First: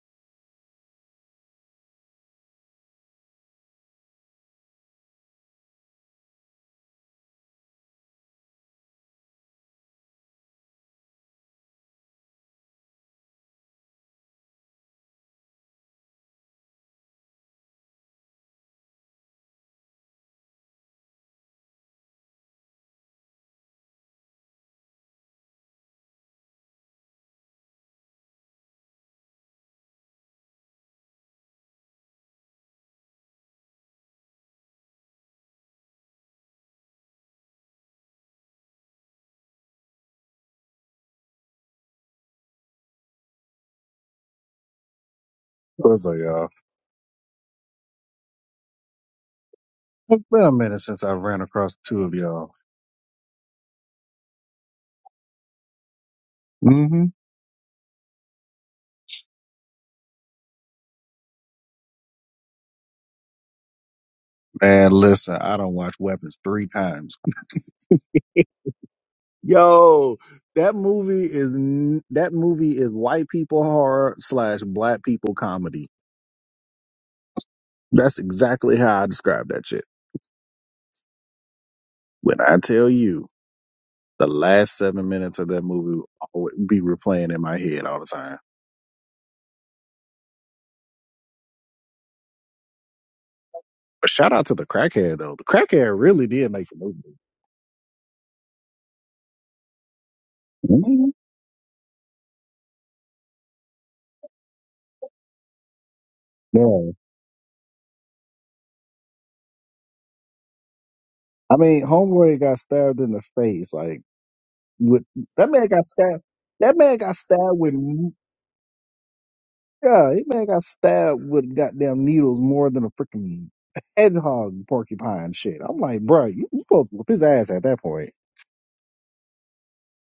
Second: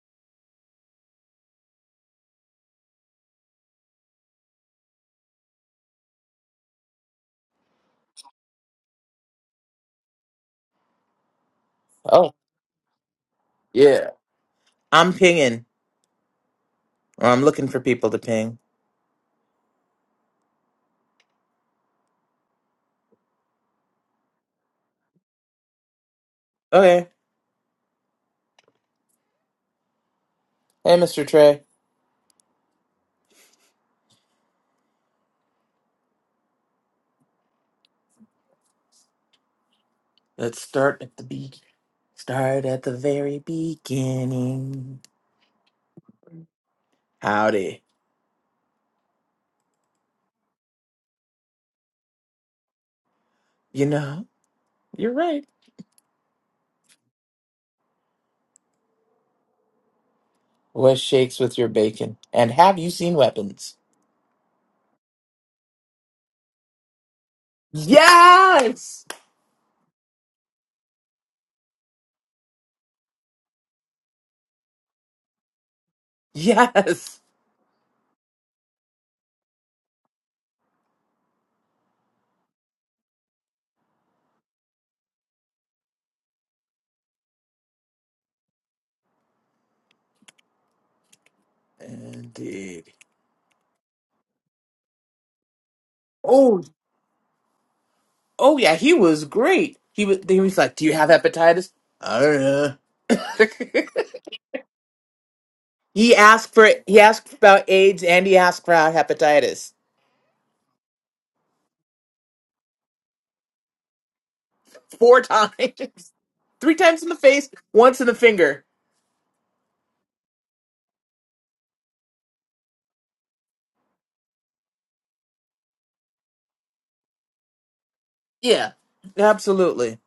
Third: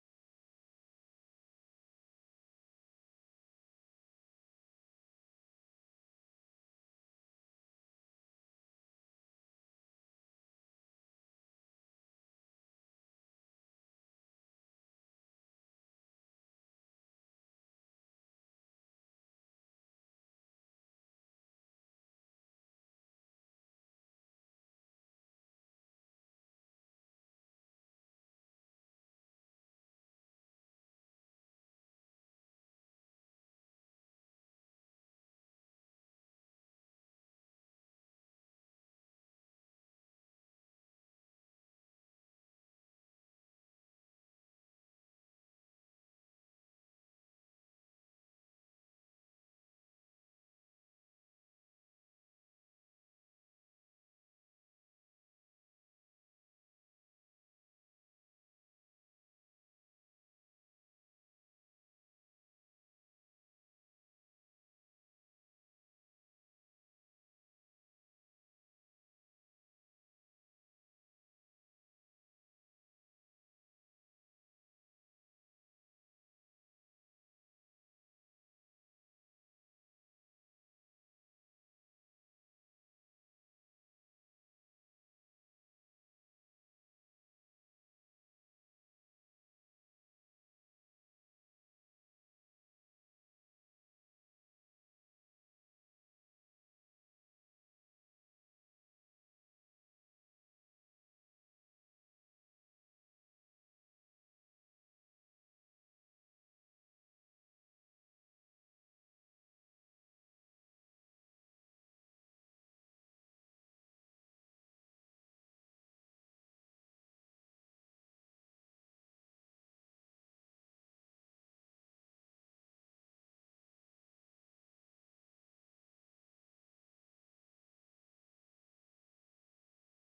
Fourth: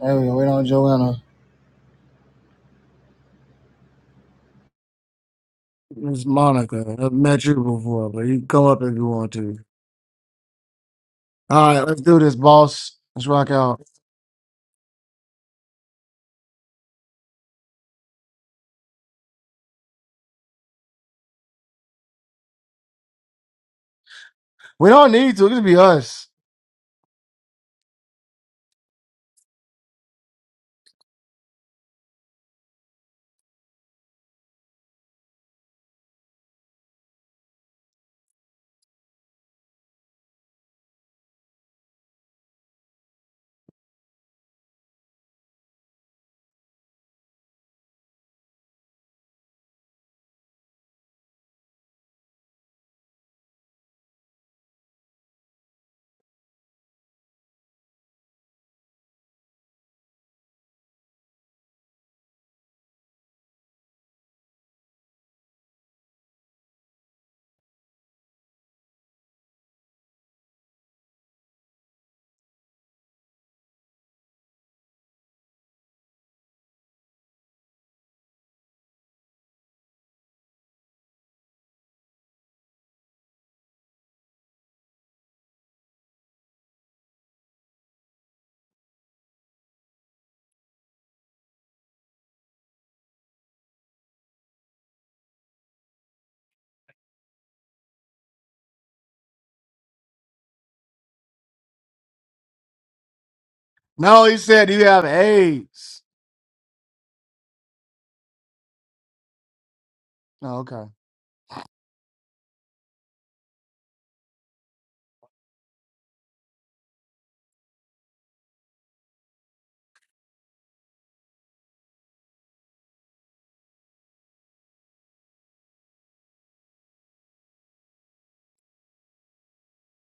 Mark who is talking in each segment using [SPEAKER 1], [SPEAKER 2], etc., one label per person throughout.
[SPEAKER 1] There we go. Wait on Joanna. It's Monica. I've met you before, but you can come up if you want to. All right, let's do
[SPEAKER 2] Oh,
[SPEAKER 1] this, boss. Let's rock out.
[SPEAKER 2] yeah. I'm pinging, or I'm looking for people to ping.
[SPEAKER 1] We don't need to. It can be us.
[SPEAKER 2] Okay. Hey, Mr. Trey. Let's start at the be start at the very beginning.
[SPEAKER 3] What's up, y'all?
[SPEAKER 2] Howdy.
[SPEAKER 3] It's been a minute since I ran across the two of y'all.
[SPEAKER 2] You know, you're right.
[SPEAKER 3] Mm-hmm.
[SPEAKER 2] What shakes with your bacon? And have you seen weapons?
[SPEAKER 3] Man, listen, I don't watch Weapons three times.
[SPEAKER 2] Yes.
[SPEAKER 3] Yo, that movie is n- that movie is white people horror slash black people comedy.
[SPEAKER 2] Yes.
[SPEAKER 3] That's exactly how I describe that shit. When I tell you, the last seven minutes of that movie will always be replaying in my head all the time.
[SPEAKER 2] Indeed.
[SPEAKER 3] But shout out to the crackhead though. The crackhead really did
[SPEAKER 2] Oh,
[SPEAKER 3] make the movie.
[SPEAKER 2] oh yeah, he was great. He was. He was like, "Do you have
[SPEAKER 3] Mhm.
[SPEAKER 2] hepatitis?" I don't know.
[SPEAKER 1] No, he said, do you have AIDS?
[SPEAKER 2] He asked for
[SPEAKER 3] Yeah,
[SPEAKER 2] he asked about AIDS and he asked for hepatitis
[SPEAKER 1] No, okay.
[SPEAKER 3] I mean, Homeboy got stabbed in the face. Like with
[SPEAKER 2] four
[SPEAKER 3] that
[SPEAKER 2] times,
[SPEAKER 3] man got stabbed.
[SPEAKER 2] three
[SPEAKER 3] That man
[SPEAKER 2] times in the
[SPEAKER 3] got
[SPEAKER 2] face,
[SPEAKER 3] stabbed with
[SPEAKER 2] once in the finger.
[SPEAKER 3] yeah, that man got stabbed with goddamn needles more than a freaking hedgehog porcupine shit. I'm like, bro, you, you supposed to whip his ass at that point.
[SPEAKER 2] Yeah, absolutely.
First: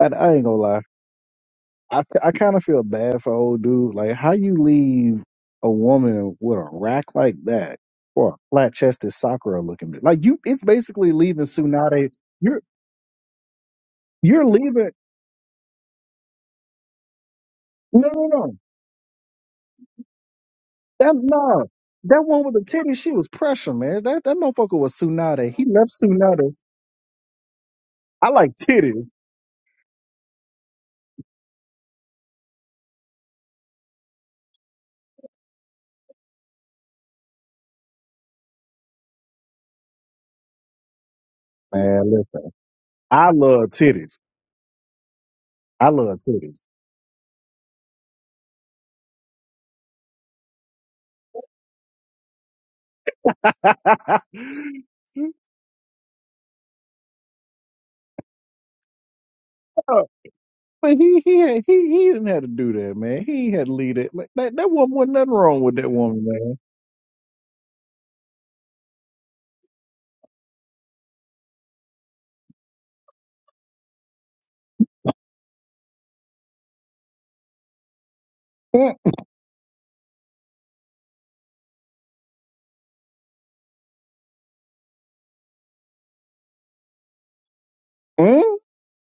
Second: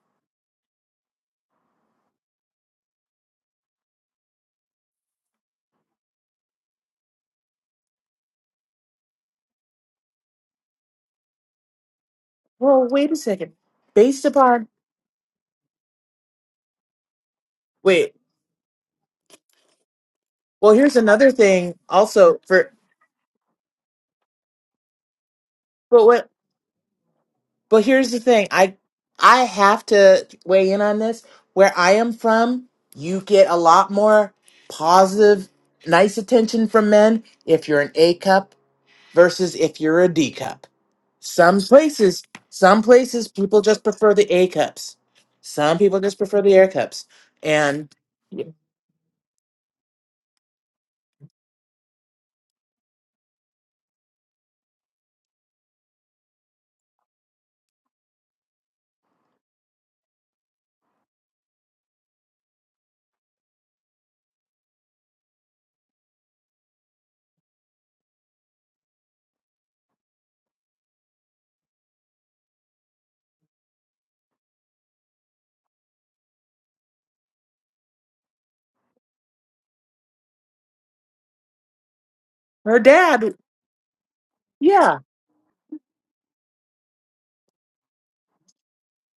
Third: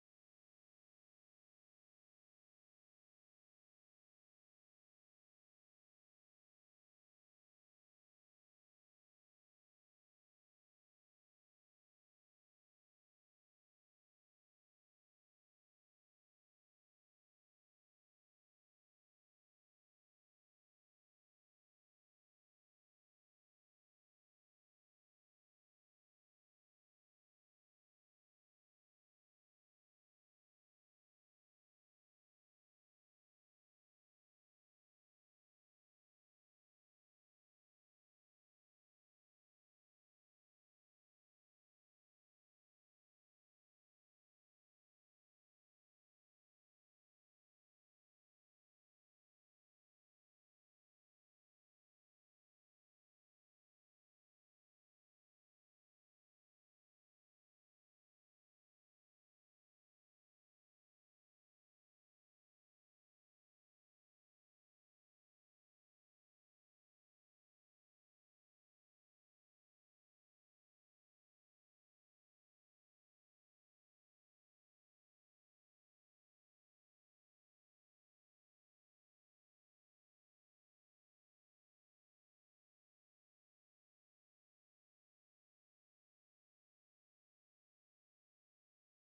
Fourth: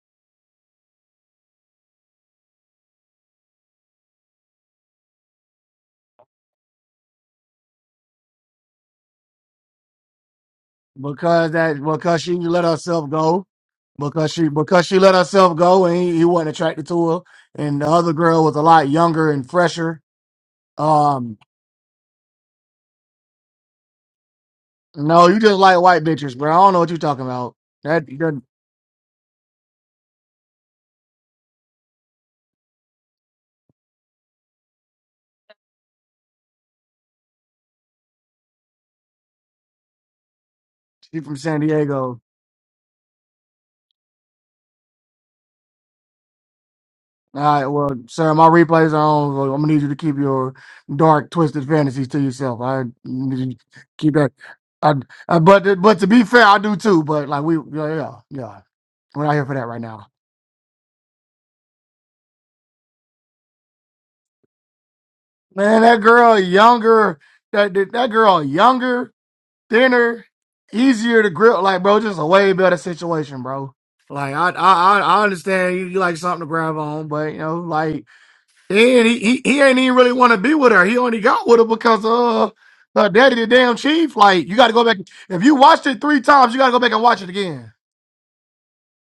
[SPEAKER 3] I, I ain't gonna lie. I, I kind of feel bad for old dude. Like, how you leave a woman with a rack like that or a flat chested Sakura looking bitch? Like, you, it's basically leaving
[SPEAKER 1] Because that,
[SPEAKER 3] Tsunade.
[SPEAKER 1] because she
[SPEAKER 3] You're
[SPEAKER 1] let
[SPEAKER 2] Well,
[SPEAKER 1] herself
[SPEAKER 2] wait a
[SPEAKER 1] go.
[SPEAKER 2] second. Based
[SPEAKER 1] Because
[SPEAKER 3] you're
[SPEAKER 1] she,
[SPEAKER 2] upon
[SPEAKER 1] because
[SPEAKER 3] leaving.
[SPEAKER 1] she let herself go and he, he wasn't attracted to her. And the
[SPEAKER 3] No,
[SPEAKER 1] other
[SPEAKER 2] wait,
[SPEAKER 3] no, no.
[SPEAKER 1] girl was a lot younger and fresher.
[SPEAKER 2] well, here's
[SPEAKER 3] That
[SPEAKER 2] another
[SPEAKER 1] Um,
[SPEAKER 3] no,
[SPEAKER 2] thing.
[SPEAKER 3] that
[SPEAKER 2] Also,
[SPEAKER 3] one with the
[SPEAKER 2] for
[SPEAKER 3] titties, she was pressure, man. That that motherfucker was
[SPEAKER 1] no, you
[SPEAKER 3] Tsunade.
[SPEAKER 1] just
[SPEAKER 3] He
[SPEAKER 1] like
[SPEAKER 3] left
[SPEAKER 1] white
[SPEAKER 2] but what?
[SPEAKER 1] bitches, bro. I
[SPEAKER 3] Tsunade.
[SPEAKER 1] don't know what you're talking about.
[SPEAKER 2] But
[SPEAKER 1] That,
[SPEAKER 2] here's the
[SPEAKER 3] I
[SPEAKER 1] that
[SPEAKER 2] thing.
[SPEAKER 3] like
[SPEAKER 2] I
[SPEAKER 3] titties,
[SPEAKER 2] I have to weigh in on this. Where I am from, you get a lot more positive, nice attention from men if you're an A cup versus if you're a D cup.
[SPEAKER 1] she from
[SPEAKER 2] Some
[SPEAKER 1] San Diego.
[SPEAKER 3] man.
[SPEAKER 2] places,
[SPEAKER 3] Listen,
[SPEAKER 2] some places
[SPEAKER 3] I
[SPEAKER 2] people
[SPEAKER 3] love
[SPEAKER 2] just prefer
[SPEAKER 3] titties.
[SPEAKER 2] the A cups. Some
[SPEAKER 3] I
[SPEAKER 2] people
[SPEAKER 3] love
[SPEAKER 2] just prefer the
[SPEAKER 3] titties.
[SPEAKER 2] air cups.
[SPEAKER 1] All right, well,
[SPEAKER 2] And
[SPEAKER 1] sir, my replays are on. So I'm gonna need you to keep your dark, twisted fantasies to yourself. I need you to keep that. I, I, but but to be fair, I do too. But like we, yeah, yeah, yeah. we're not here for that right
[SPEAKER 3] No,
[SPEAKER 1] now.
[SPEAKER 3] but he he had, he he didn't have to do that, man. He ain't had to lead it. Like, that that woman wasn't nothing wrong with
[SPEAKER 1] Man,
[SPEAKER 3] that
[SPEAKER 1] that
[SPEAKER 3] woman,
[SPEAKER 1] girl
[SPEAKER 3] man.
[SPEAKER 1] younger, that that that girl younger, thinner, easier to grip. Like, bro, just a way better situation, bro. Like, I I I I understand you, you like something to grab on, but you know, like. He
[SPEAKER 3] mm
[SPEAKER 1] ain't, he, he ain't even really want to be with her. He only got with her because uh
[SPEAKER 2] her
[SPEAKER 1] her
[SPEAKER 2] dad,
[SPEAKER 1] daddy the damn chief. Like you got to go back
[SPEAKER 2] yeah,
[SPEAKER 1] if you watched it three times, you got to go back and watch it again.
[SPEAKER 3] mm.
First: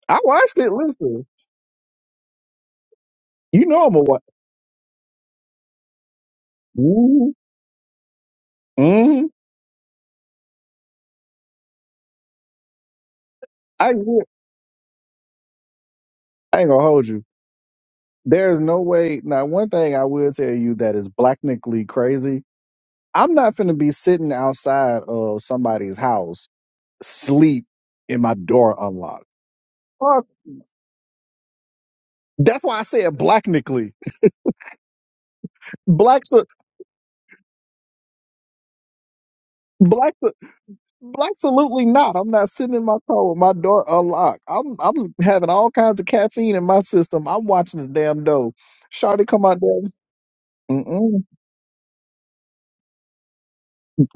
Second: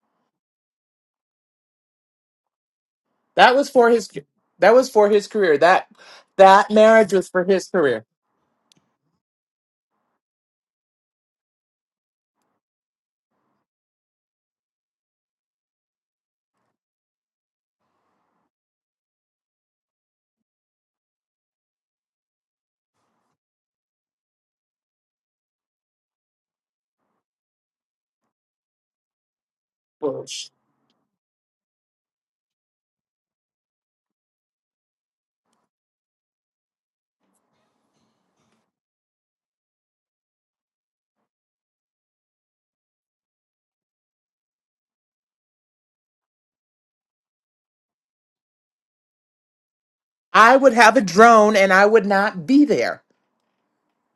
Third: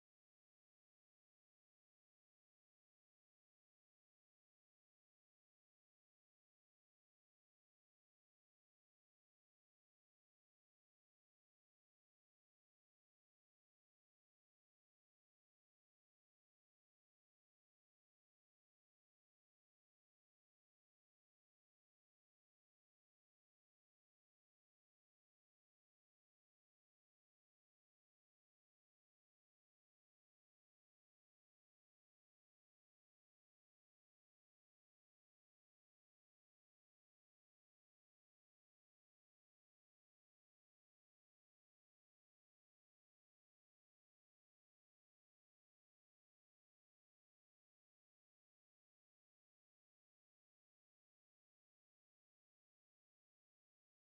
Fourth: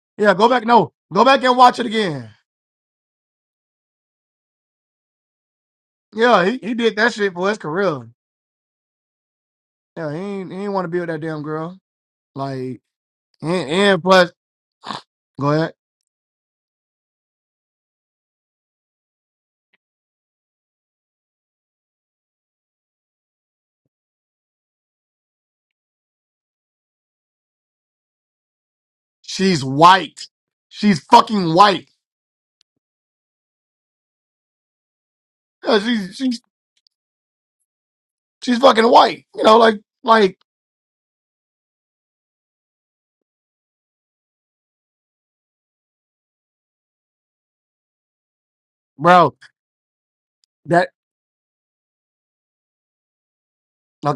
[SPEAKER 3] I
[SPEAKER 1] Yeah, go
[SPEAKER 3] watched
[SPEAKER 1] back.
[SPEAKER 3] it.
[SPEAKER 1] No, go
[SPEAKER 3] Listen,
[SPEAKER 1] back and watch it again.
[SPEAKER 2] that
[SPEAKER 3] you
[SPEAKER 2] was
[SPEAKER 3] know
[SPEAKER 2] for
[SPEAKER 3] I'm a
[SPEAKER 2] his
[SPEAKER 3] watch.
[SPEAKER 2] that was for his career. That
[SPEAKER 1] Yeah, he,
[SPEAKER 2] that
[SPEAKER 1] he did
[SPEAKER 2] marriage
[SPEAKER 1] that
[SPEAKER 2] was
[SPEAKER 3] mm
[SPEAKER 1] shit
[SPEAKER 2] for
[SPEAKER 1] for his
[SPEAKER 2] his career.
[SPEAKER 1] career.
[SPEAKER 3] mm.
[SPEAKER 1] Yeah, he ain't, he ain't want to be with that damn girl. Like and,
[SPEAKER 3] I I
[SPEAKER 1] and plus,
[SPEAKER 3] ain't
[SPEAKER 1] go ahead.
[SPEAKER 3] gonna hold you. There's no way. Now, one thing I will tell you that is blacknically crazy I'm not finna be sitting outside of somebody's house, sleep, and my door unlocked.
[SPEAKER 1] She's
[SPEAKER 3] Fuck.
[SPEAKER 1] white. She's fucking white.
[SPEAKER 3] That's why I said blacknically.
[SPEAKER 1] Yeah, she's
[SPEAKER 3] Black,
[SPEAKER 1] she's
[SPEAKER 3] sa-
[SPEAKER 1] she's fucking white. You know, like
[SPEAKER 3] black, sa-
[SPEAKER 1] like
[SPEAKER 3] black, absolutely not. I'm not sitting in my car with my door unlocked. I'm, I'm having all kinds of caffeine in my system. I'm watching the damn dough. Shawty
[SPEAKER 1] bro.
[SPEAKER 3] come out there.
[SPEAKER 2] I would have a
[SPEAKER 3] Mm-mm,
[SPEAKER 2] drone and I would not be there.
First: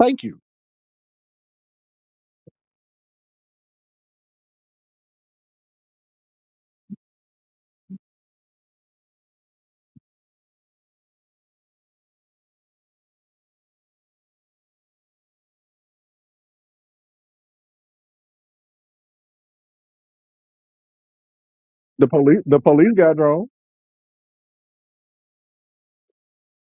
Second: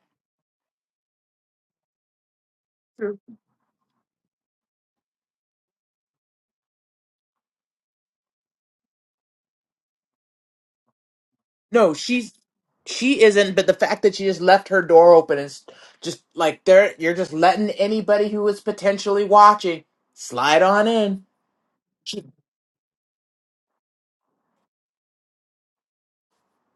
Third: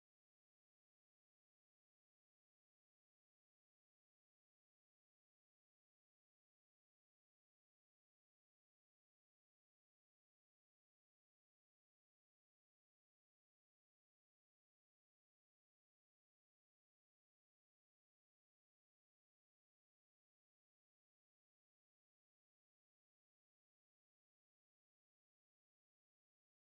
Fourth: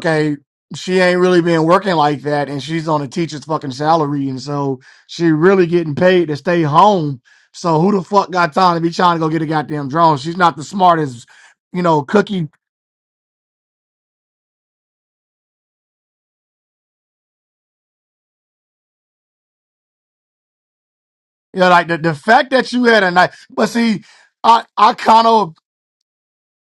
[SPEAKER 3] thank you.
[SPEAKER 1] she ain't really been working like that, and she's on a
[SPEAKER 2] True.
[SPEAKER 1] teacher's fucking salary, and so she really getting paid to stay home. So who the fuck got time to be trying to go get a goddamn drone? She's not the smartest, you
[SPEAKER 2] No,
[SPEAKER 1] know,
[SPEAKER 2] she's
[SPEAKER 1] cookie.
[SPEAKER 2] she isn't, but the fact that she just left her door open is just like there you're just letting anybody who is potentially watching slide on in.
[SPEAKER 1] You know, like the,
[SPEAKER 3] The
[SPEAKER 1] the
[SPEAKER 3] police,
[SPEAKER 1] fact
[SPEAKER 3] the
[SPEAKER 1] that you
[SPEAKER 3] police
[SPEAKER 1] had a
[SPEAKER 3] got
[SPEAKER 1] night,
[SPEAKER 3] drawn.
[SPEAKER 1] but see, I I kind of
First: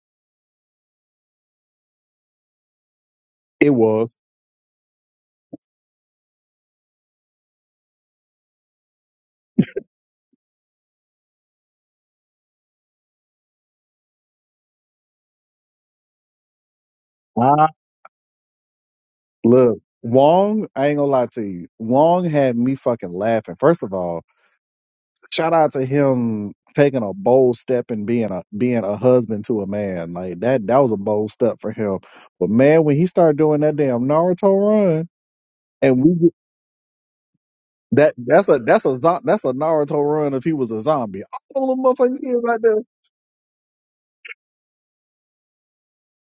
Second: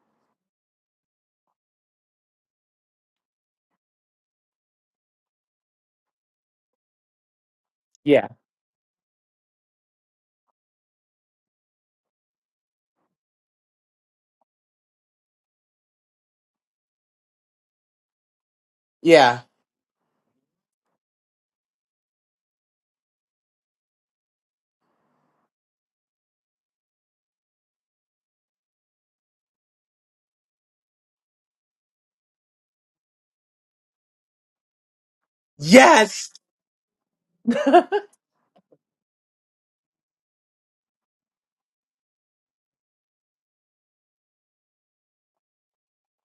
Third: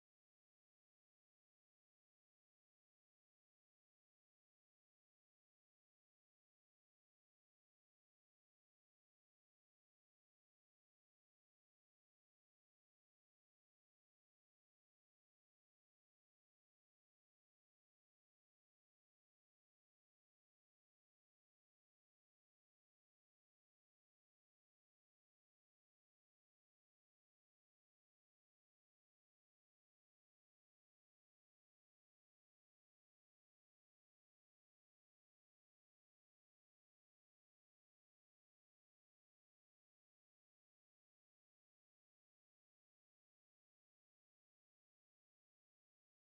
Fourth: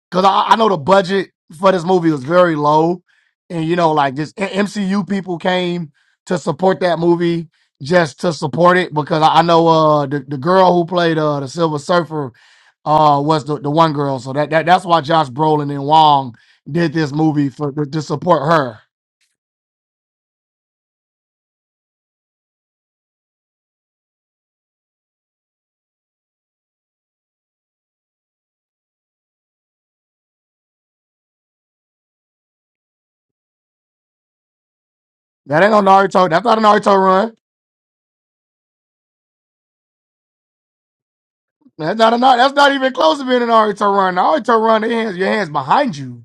[SPEAKER 1] because I, I know the budget for this movie was very low, and
[SPEAKER 3] It
[SPEAKER 1] you know, like
[SPEAKER 3] was.
[SPEAKER 1] just M- MCU people came to support that movie just
[SPEAKER 2] Yeah.
[SPEAKER 1] to support it because I, I know uh the, the girl who played uh the Silver Surfer uh was the, the one girl, so that, that that's why Josh Brolin and Wong did this movie
[SPEAKER 3] Ah,
[SPEAKER 1] for to, to support her.
[SPEAKER 2] Yeah.
[SPEAKER 3] look, Wong. I ain't gonna lie to you. Wong had me fucking laughing. First of all. shout out to him taking a bold step and being a being a husband to a man like that. That was a bold step for him. But man, when he started doing that damn Naruto run,
[SPEAKER 1] That ain't no
[SPEAKER 3] and we
[SPEAKER 1] Naruto.
[SPEAKER 2] Yes.
[SPEAKER 3] get-
[SPEAKER 1] That's not a Naruto run.
[SPEAKER 2] we'll
[SPEAKER 3] that that's a that's a zo- that's a Naruto run if he was a zombie. All the
[SPEAKER 1] That's not a
[SPEAKER 3] motherfucking
[SPEAKER 1] Nar-
[SPEAKER 3] kids
[SPEAKER 1] That's
[SPEAKER 3] out
[SPEAKER 1] not
[SPEAKER 3] there,
[SPEAKER 1] even close to being an Naruto run. Naruto run. They hands, your hands behind you.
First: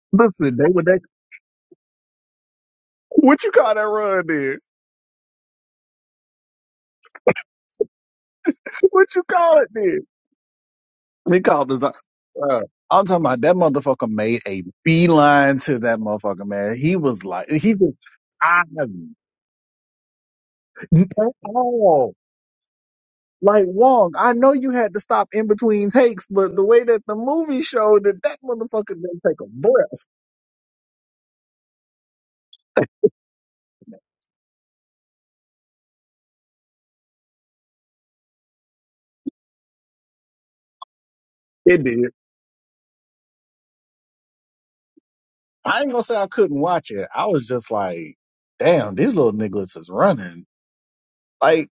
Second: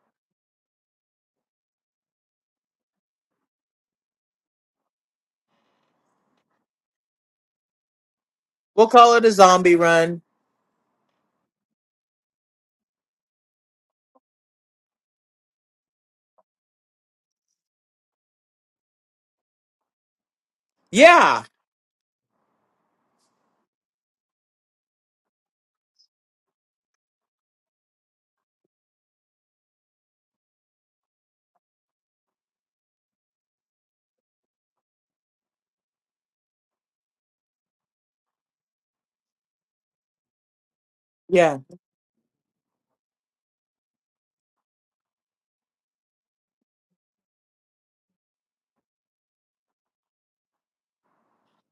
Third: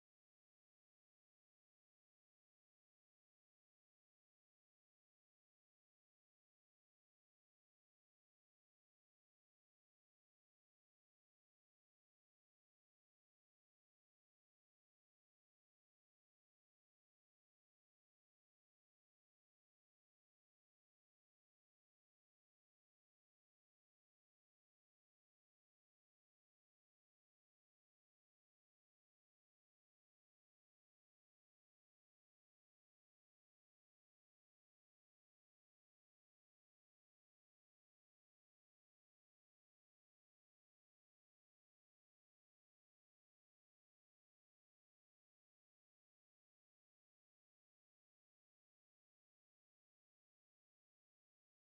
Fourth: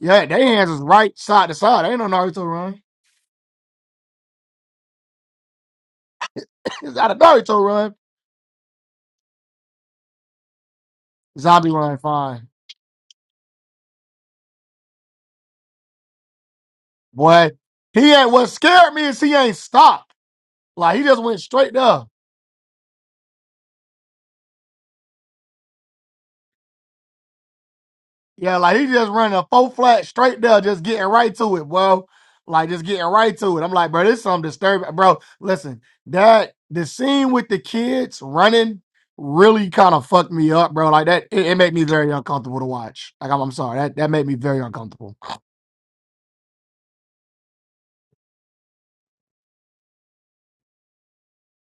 [SPEAKER 1] Yeah, their
[SPEAKER 3] listen, they
[SPEAKER 1] hands is
[SPEAKER 3] would that.
[SPEAKER 1] right side to side. Ain't no Naruto run.
[SPEAKER 3] What you call that run then?
[SPEAKER 1] He's out of a Naruto run.
[SPEAKER 3] What
[SPEAKER 2] call
[SPEAKER 3] you
[SPEAKER 2] it a
[SPEAKER 3] call it
[SPEAKER 2] zombie
[SPEAKER 3] then?
[SPEAKER 2] run.
[SPEAKER 3] We call
[SPEAKER 1] Zombie
[SPEAKER 3] the zo-
[SPEAKER 1] run, fine.
[SPEAKER 3] uh, I'm talking about that motherfucker made a beeline to that motherfucker man. He was like
[SPEAKER 1] Boy,
[SPEAKER 3] he just
[SPEAKER 1] he ain't what
[SPEAKER 3] I at
[SPEAKER 1] scared me is he ain't stopped. Like he just went
[SPEAKER 2] Yeah.
[SPEAKER 1] straight there.
[SPEAKER 3] all. Like Wong, I know you had to stop in between takes, but the way that the movie showed that that
[SPEAKER 1] Yeah, like he
[SPEAKER 3] motherfucker
[SPEAKER 1] just
[SPEAKER 3] didn't
[SPEAKER 1] running
[SPEAKER 3] take
[SPEAKER 1] a
[SPEAKER 3] a
[SPEAKER 1] full
[SPEAKER 3] breath.
[SPEAKER 1] flat straight there, just getting right to it, bro. Like just getting right to it. I'm like, bro, this is something disturbing. Bro, listen, that the scene with the kids running really kind of fucked me up, bro. Like that it, it
[SPEAKER 2] Yeah.
[SPEAKER 1] made
[SPEAKER 3] It
[SPEAKER 1] me
[SPEAKER 3] did.
[SPEAKER 1] very uncomfortable to watch. Like I'm, I'm sorry. That that made me very uncomfortable.
[SPEAKER 3] I ain't gonna say I couldn't watch it. I was just like, damn, these little niggas is running. Like,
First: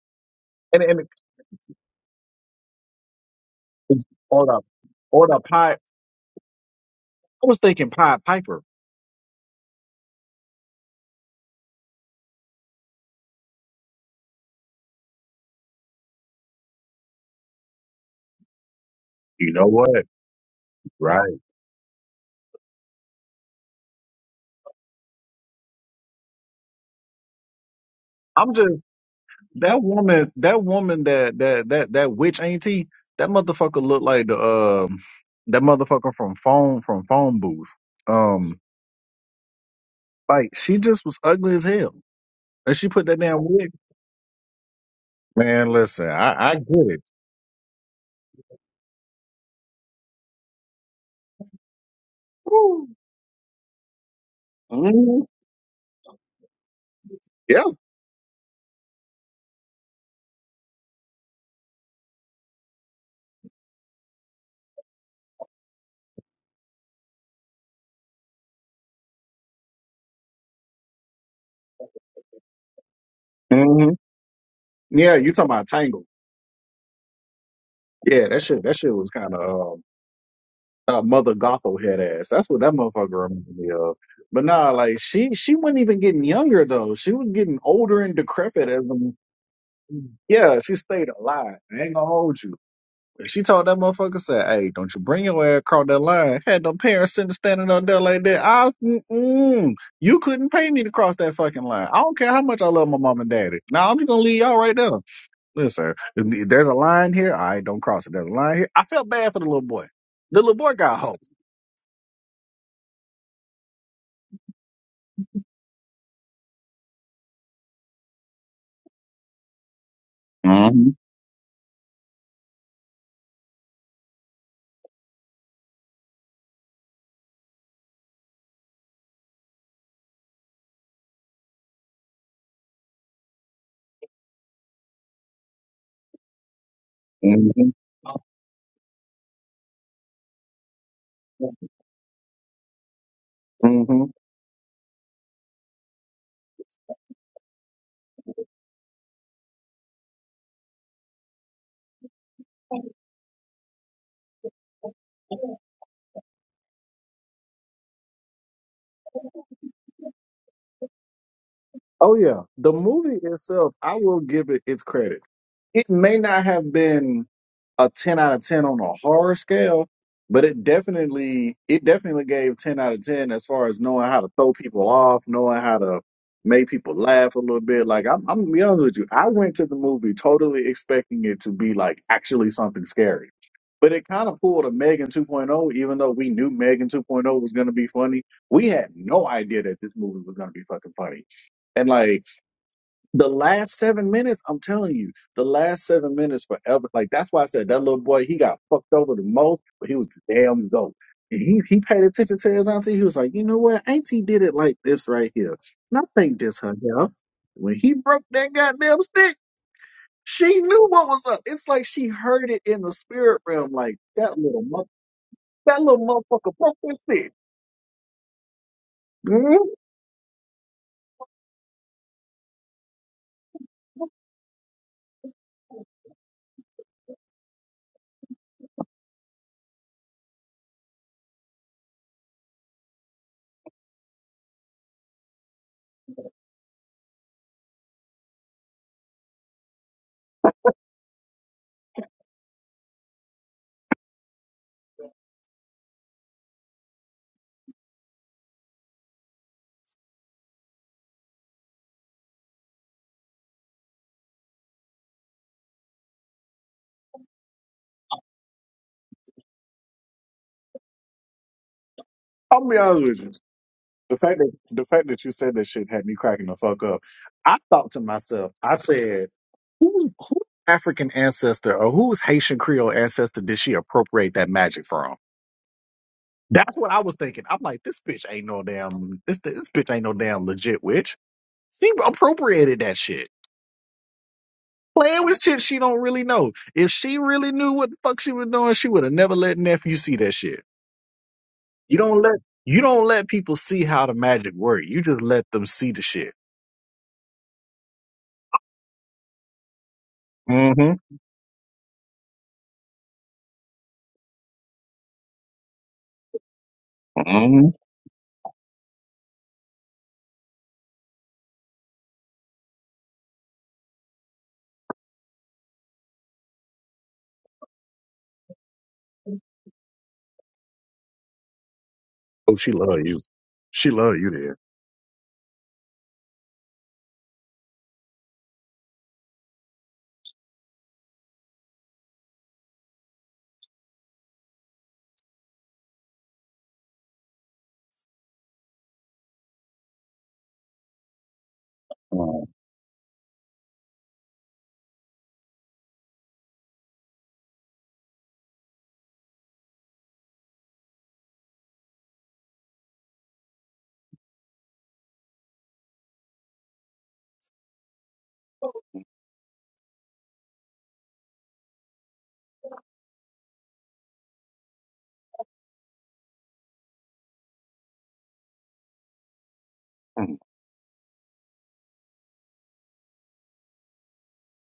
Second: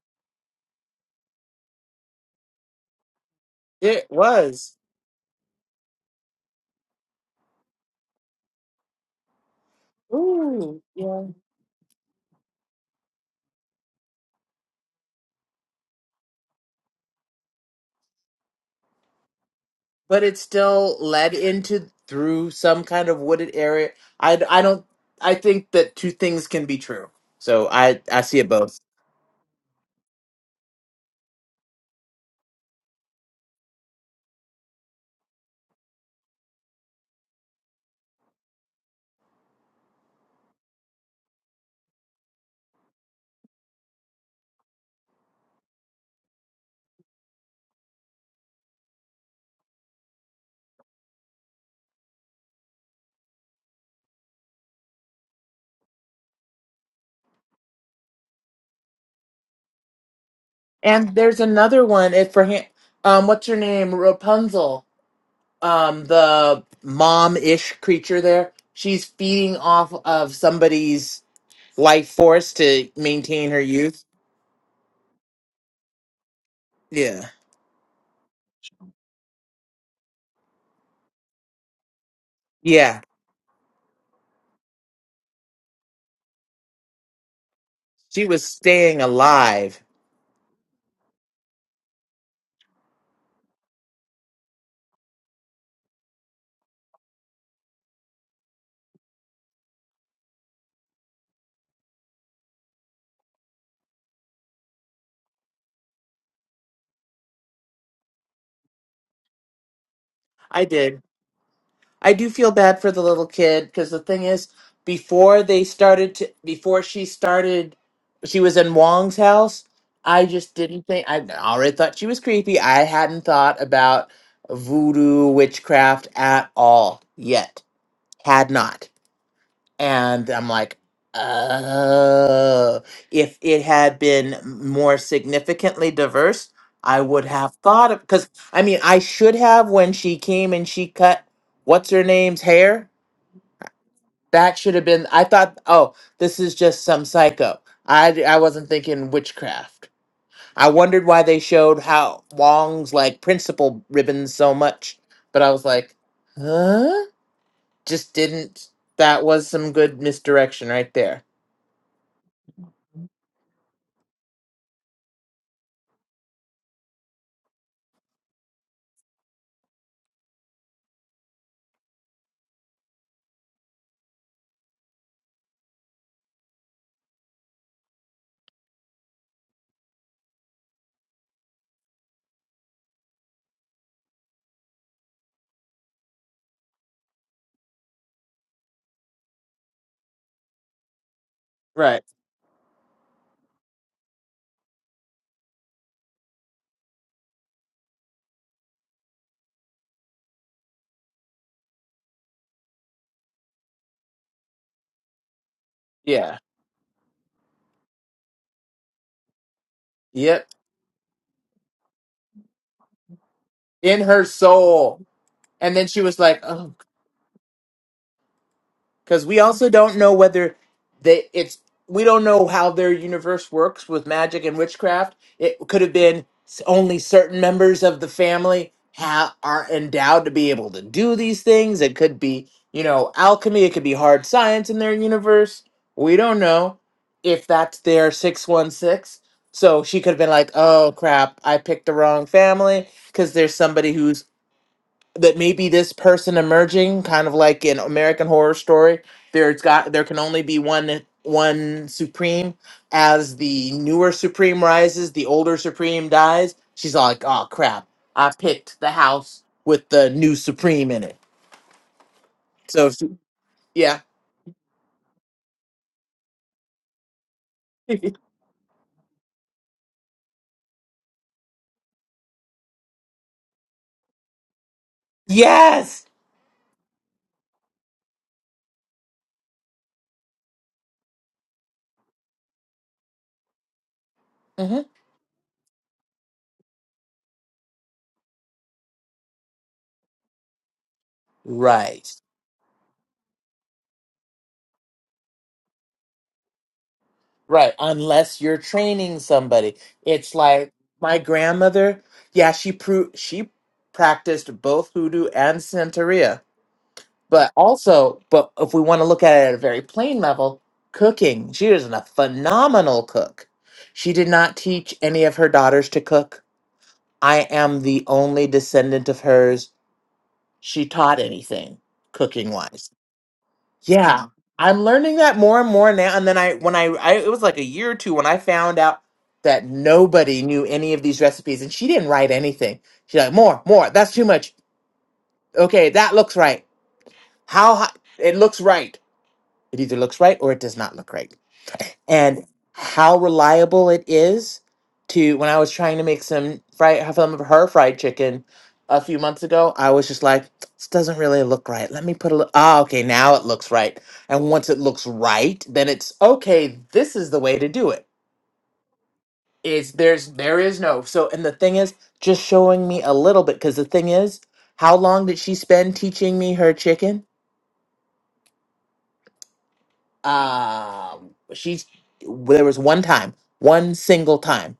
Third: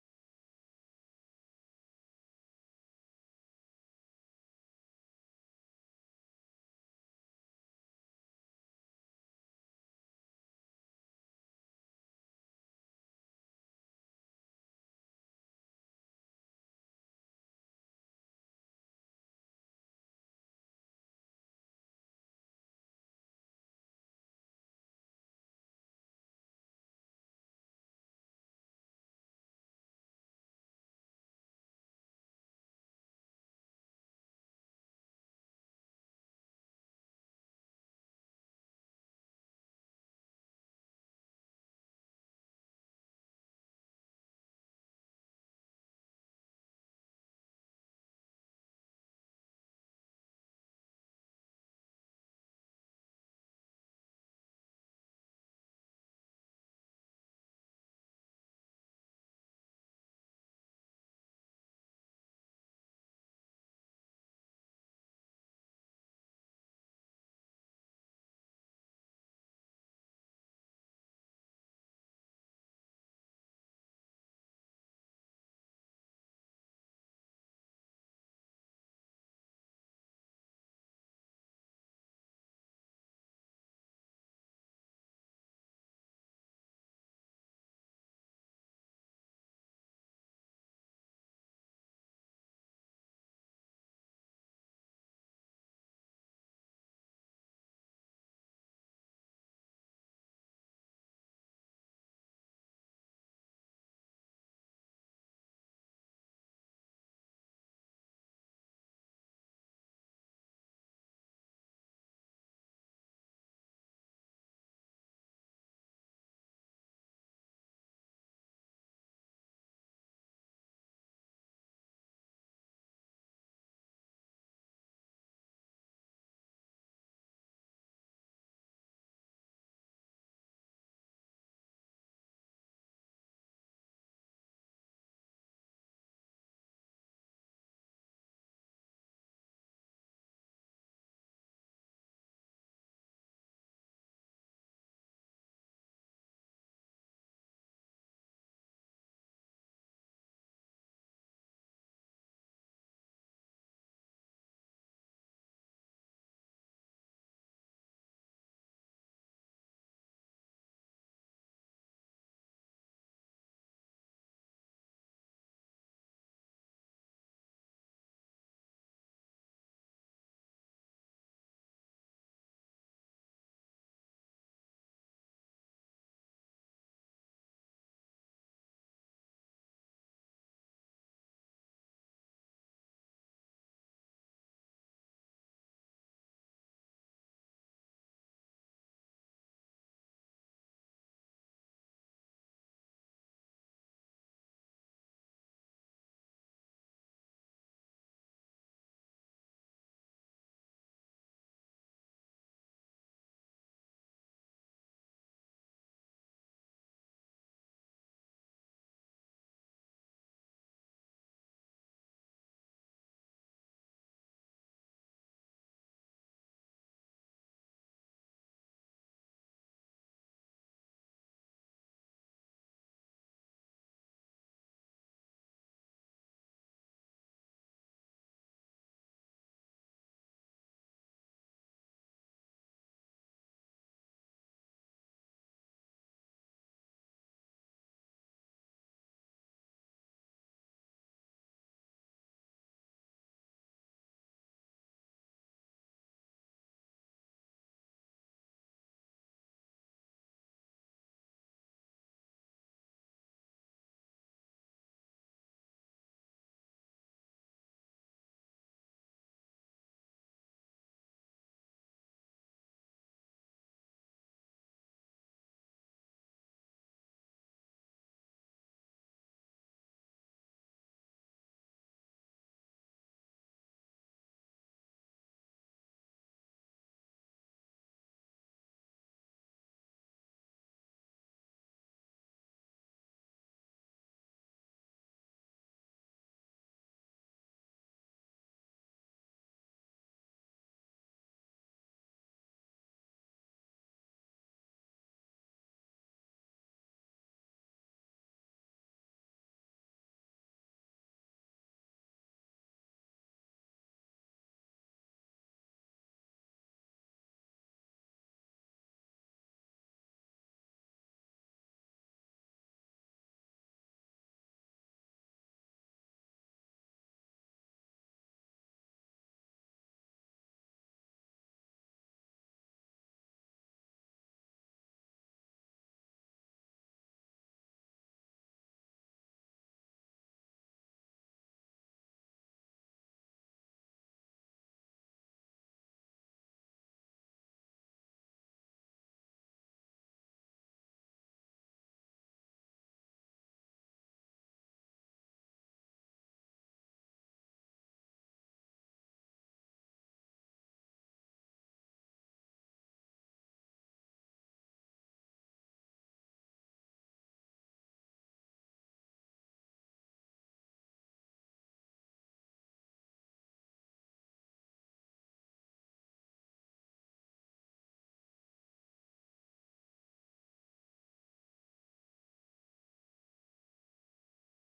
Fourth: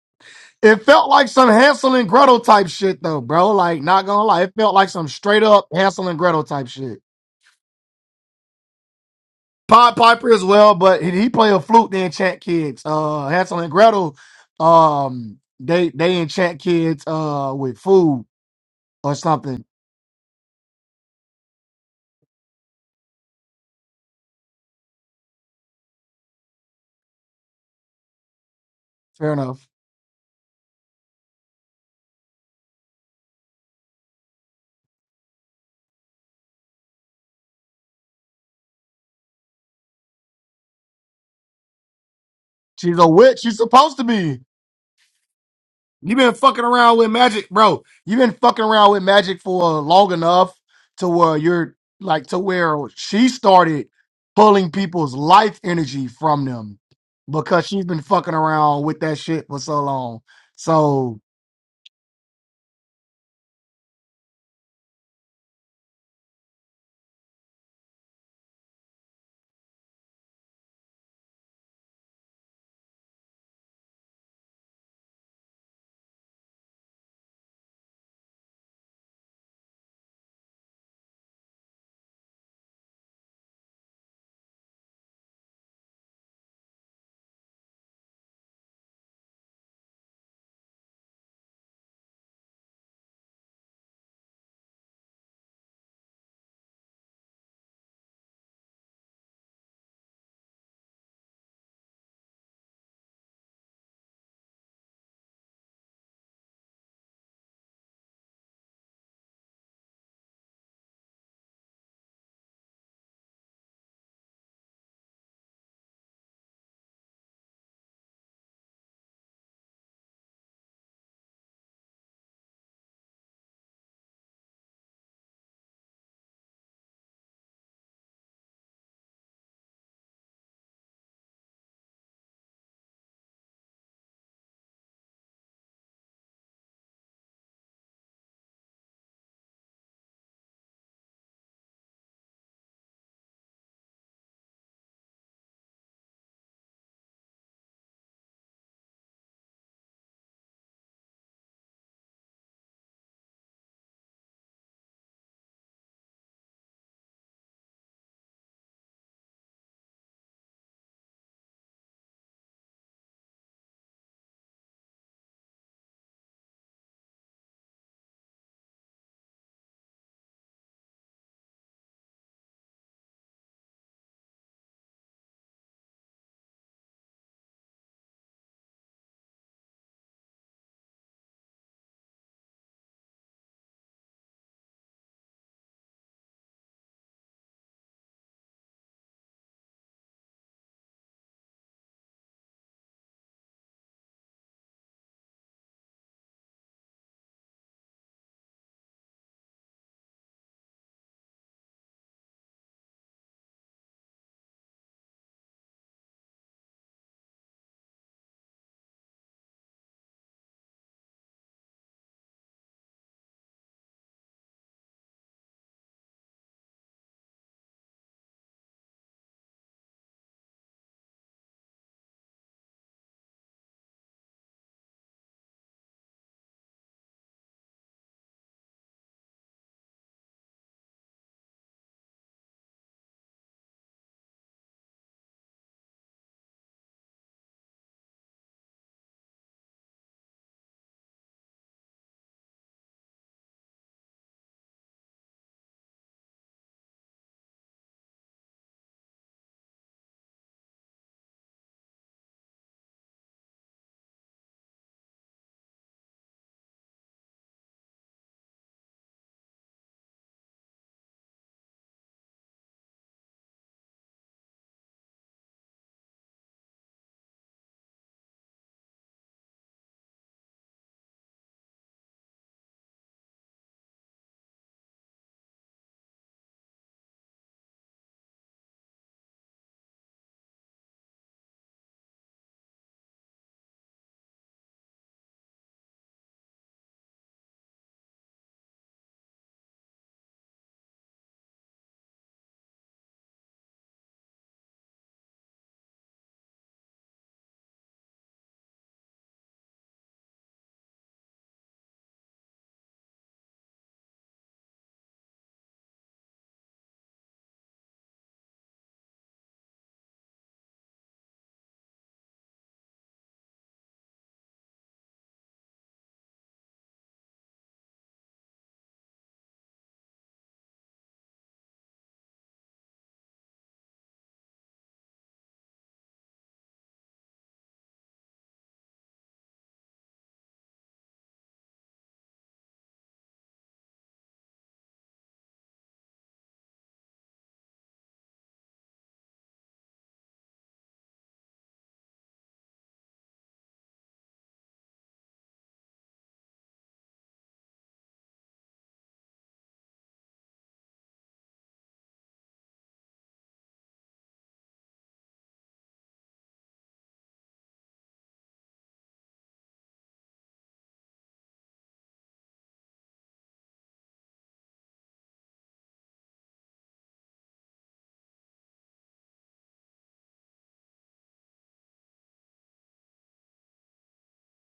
[SPEAKER 1] It
[SPEAKER 3] and and
[SPEAKER 1] felt like some Hansel and Gretel type shit though, bro. Like,
[SPEAKER 3] it's-
[SPEAKER 2] It
[SPEAKER 1] not gonna lie,
[SPEAKER 3] or
[SPEAKER 1] it
[SPEAKER 3] the
[SPEAKER 2] was.
[SPEAKER 1] felt like some
[SPEAKER 3] or the
[SPEAKER 1] straight up
[SPEAKER 3] pie.
[SPEAKER 1] Hansel and Gretel type shit.
[SPEAKER 3] I was thinking Pied Piper.
[SPEAKER 1] Pod Piper as well,
[SPEAKER 2] Ooh.
[SPEAKER 1] but he,
[SPEAKER 2] Yeah.
[SPEAKER 1] he play a flute. They enchant kids. Uh, Hansel and Gretel, um, they they enchant kids uh with food or
[SPEAKER 3] You
[SPEAKER 1] something.
[SPEAKER 3] know what?
[SPEAKER 2] But it still led
[SPEAKER 3] Right.
[SPEAKER 2] into through some kind of wooded area. I, I don't I think that two things can be true. So I I see it
[SPEAKER 3] I'm
[SPEAKER 2] both.
[SPEAKER 3] just
[SPEAKER 1] Fair enough.
[SPEAKER 3] that woman. That woman. That that that that witch auntie. That motherfucker looked like the um that motherfucker from phone from phone booth. um. Like she just was ugly as hell, and she
[SPEAKER 1] She's
[SPEAKER 3] put
[SPEAKER 1] a
[SPEAKER 3] that damn
[SPEAKER 1] witch. She's
[SPEAKER 3] wig.
[SPEAKER 1] supposed to be.
[SPEAKER 3] Man, listen,
[SPEAKER 1] You've been
[SPEAKER 3] I, I
[SPEAKER 1] fucking
[SPEAKER 3] get
[SPEAKER 1] around
[SPEAKER 3] it.
[SPEAKER 1] with magic, bro. You've been fucking around with magic for long enough to where you're like to where
[SPEAKER 3] Woo.
[SPEAKER 1] she started pulling people's
[SPEAKER 3] Mhm.
[SPEAKER 1] life energy from them
[SPEAKER 3] Yeah.
[SPEAKER 1] because she's been fucking around with that shit for so long.
[SPEAKER 2] And
[SPEAKER 1] So
[SPEAKER 2] there's another one it for him um what's her name? Rapunzel. Um the mom-ish creature there. She's feeding off of somebody's life force to maintain her
[SPEAKER 3] hmm
[SPEAKER 2] youth.
[SPEAKER 3] Yeah, you talking about Tangle?
[SPEAKER 2] Yeah.
[SPEAKER 3] Yeah, that shit. That shit was kind of um, uh, Mother Gothel head ass. That's what that
[SPEAKER 2] Yeah,
[SPEAKER 3] motherfucker reminded me of. But nah, like she she wasn't even getting younger though. She was getting older and
[SPEAKER 2] she was
[SPEAKER 3] decrepit as.
[SPEAKER 2] staying
[SPEAKER 3] a-
[SPEAKER 2] alive.
[SPEAKER 3] Yeah, she stayed alive. I ain't gonna hold you. She told that motherfucker, said, "Hey, don't you bring your ass across that line." Had them parents sitting standing up there like that. I, mm-mm, you couldn't pay me to cross that fucking line. I don't care how much I love my mom and daddy. Now I'm just gonna leave y'all right there. Listen, if there's a line here. I don't cross it. There's a line here. I felt bad for the little boy. The little
[SPEAKER 2] I
[SPEAKER 3] boy got
[SPEAKER 2] did.
[SPEAKER 3] hope.
[SPEAKER 2] I do feel bad for the little kid because the thing is, before they started to, before she started, she was in Wong's house. I just didn't
[SPEAKER 3] hmm
[SPEAKER 2] think, I already thought she was creepy. I hadn't thought about voodoo witchcraft at all yet. Had not. and I'm like, oh, if it had been more significantly diverse, I would have
[SPEAKER 3] hmm
[SPEAKER 2] thought of because I mean, I should have when she came and she cut what's her name's hair.
[SPEAKER 3] hmm
[SPEAKER 2] That should have been. I thought, oh, this is just some psycho. I I wasn't thinking witchcraft. I wondered why they showed how Wong's like principal ribbons so much, but I was like, huh? Just didn't. That was some good misdirection right there.
[SPEAKER 3] Oh yeah, the movie itself, I will give it its credit. It may not have been. a 10 out of 10 on a horror scale, but it definitely it definitely gave 10 out of 10 as far as knowing how to throw people off, knowing how to make people laugh a little bit. Like I'm I'm gonna be honest with you. I went to the movie totally expecting it to be like actually something scary. But it kind of pulled a Megan 2.0, even though we knew Megan 2.0 was going to be funny. We had no idea that this movie was going to be fucking funny. And
[SPEAKER 2] Right.
[SPEAKER 3] like, the last seven minutes, I'm telling you, the last seven minutes forever. Like that's why I said that little boy, he got fucked over the most, but he was the damn goat. And he he paid attention to his auntie. He was like, you know what, auntie did it like this right here. And I think
[SPEAKER 2] Yeah.
[SPEAKER 3] this her health. When he broke that goddamn stick,
[SPEAKER 2] Yep.
[SPEAKER 3] she knew what was up. It's like she heard it in the spirit realm. Like
[SPEAKER 2] In her
[SPEAKER 3] that little mo-
[SPEAKER 2] soul. And
[SPEAKER 3] that
[SPEAKER 2] then she
[SPEAKER 3] little
[SPEAKER 2] was like,
[SPEAKER 3] motherfucker
[SPEAKER 2] oh,
[SPEAKER 3] broke that stick.
[SPEAKER 2] because we
[SPEAKER 3] Mhm.
[SPEAKER 2] also don't know whether they, it's, we don't know how their universe works with magic and witchcraft. It could have been s- only certain members of the family ha are endowed to be able to do these things. It could be, you know, alchemy. It could be hard science in their universe. We don't know if that's their 616. So she could have been like, oh crap, I picked the wrong family because there's somebody who's that maybe this person emerging, kind of like in American Horror Story, there's got there can only be one one supreme. As the newer supreme rises, the older supreme dies. She's all like, oh crap, I picked the house with the new supreme in it.
[SPEAKER 3] I'll be
[SPEAKER 2] So
[SPEAKER 3] honest
[SPEAKER 2] she-
[SPEAKER 3] with you.
[SPEAKER 2] yeah,
[SPEAKER 3] The fact that the fact that you said that shit had me cracking the fuck up. I thought to myself, I said, who who African ancestor or whose Haitian Creole ancestor did she appropriate that magic from?
[SPEAKER 2] yes,
[SPEAKER 3] That's what I was thinking. I'm like, this bitch ain't no damn this this bitch ain't no damn legit witch. She appropriated that shit.
[SPEAKER 2] hmm
[SPEAKER 3] Playing with shit she don't really know. If she really knew what the fuck she was doing, she would have never let nephew see that shit. You
[SPEAKER 2] right,
[SPEAKER 3] don't let you don't let people see how the magic work. You just let them see the shit.
[SPEAKER 2] right. Unless you're training somebody, it's like my grandmother. Yeah, she pro- she practiced both hoodoo and santeria But
[SPEAKER 3] Mm-hmm.
[SPEAKER 2] also, but if we want to look at it at a very plain level, cooking. She is a phenomenal cook. She did not teach any of her daughters to cook. I am the only descendant of hers. She taught anything cooking
[SPEAKER 3] Oh, she
[SPEAKER 2] wise.
[SPEAKER 3] love you. She love
[SPEAKER 2] Yeah.
[SPEAKER 3] you there.
[SPEAKER 2] I'm learning that more and more now. And then I, when I, I, it was like a year or two when I found out that nobody knew any of these recipes and she didn't write anything. She's like, more, more, that's too much. Okay, that looks right. How high? It looks right It either looks right or it does not look right. And how reliable it is to when I was trying to make some fried some of her fried chicken a few months ago, I was just like, this doesn't really look right. Let me put a little ah, okay, now it looks right. And once it looks right, then it's okay, this is the way to do It's there's there is no so and the thing is just showing me a little bit because the thing is, how long did she spend teaching me her chicken? um she's there was one time one single time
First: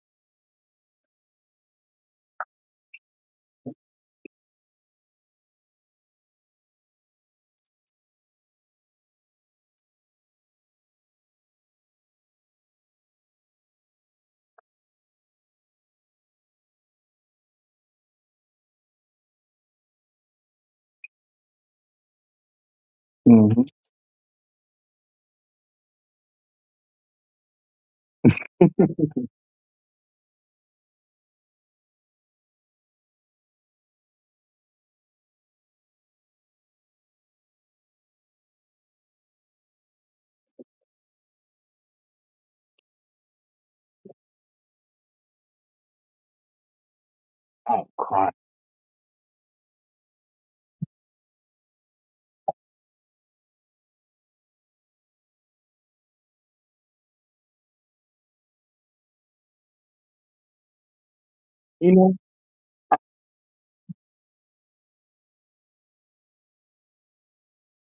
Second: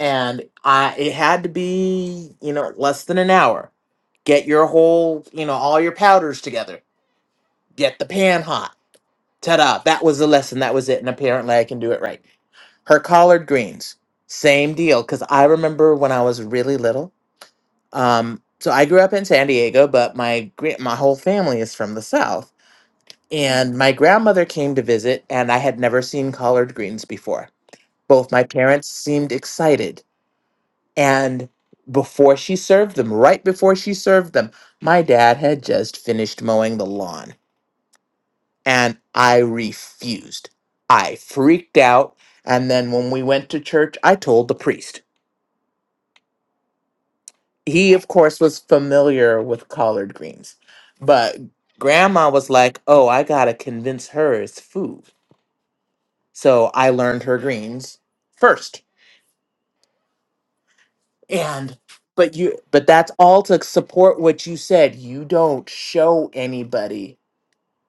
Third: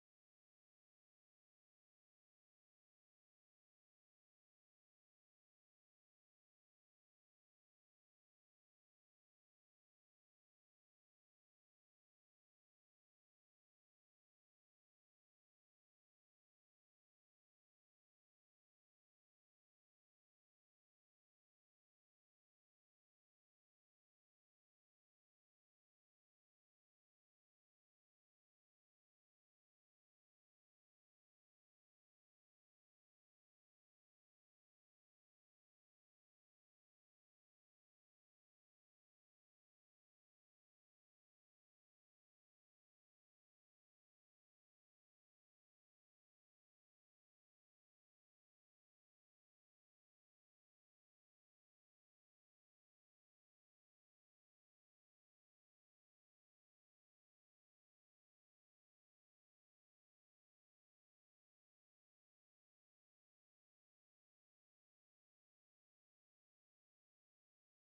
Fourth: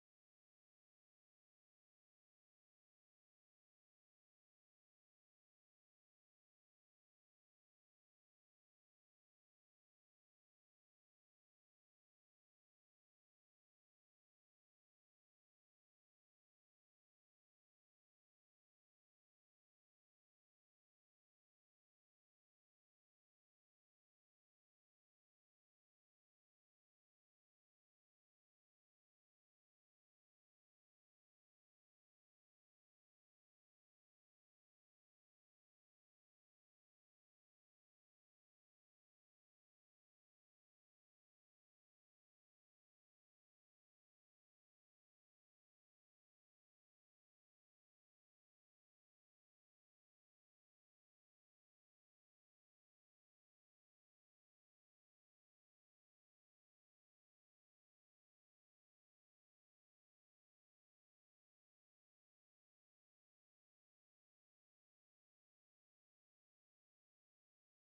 [SPEAKER 2] and i it had to be you know less than an hour get your whole you know all your powders together get the pan hot ta-da that was the lesson that was it and apparently i can do it right her collard greens same deal because i remember when i was really little um so i grew up in san diego but my gr- my whole family is from the south
[SPEAKER 3] Mm-hmm.
[SPEAKER 2] And my grandmother came to visit, and I had never seen collard greens before. Both my parents seemed excited. And before she served them, right before she served them, my dad had just finished mowing the lawn. And I refused. I freaked out. And then when we went to church, I told the priest.
[SPEAKER 3] I
[SPEAKER 2] He, of
[SPEAKER 3] cry.
[SPEAKER 2] course, was familiar with collard greens. But grandma was like, oh, I got to convince her it's food. So I learned her greens first. And
[SPEAKER 3] You know,
[SPEAKER 2] but you but that's all to support what you said. You don't show anybody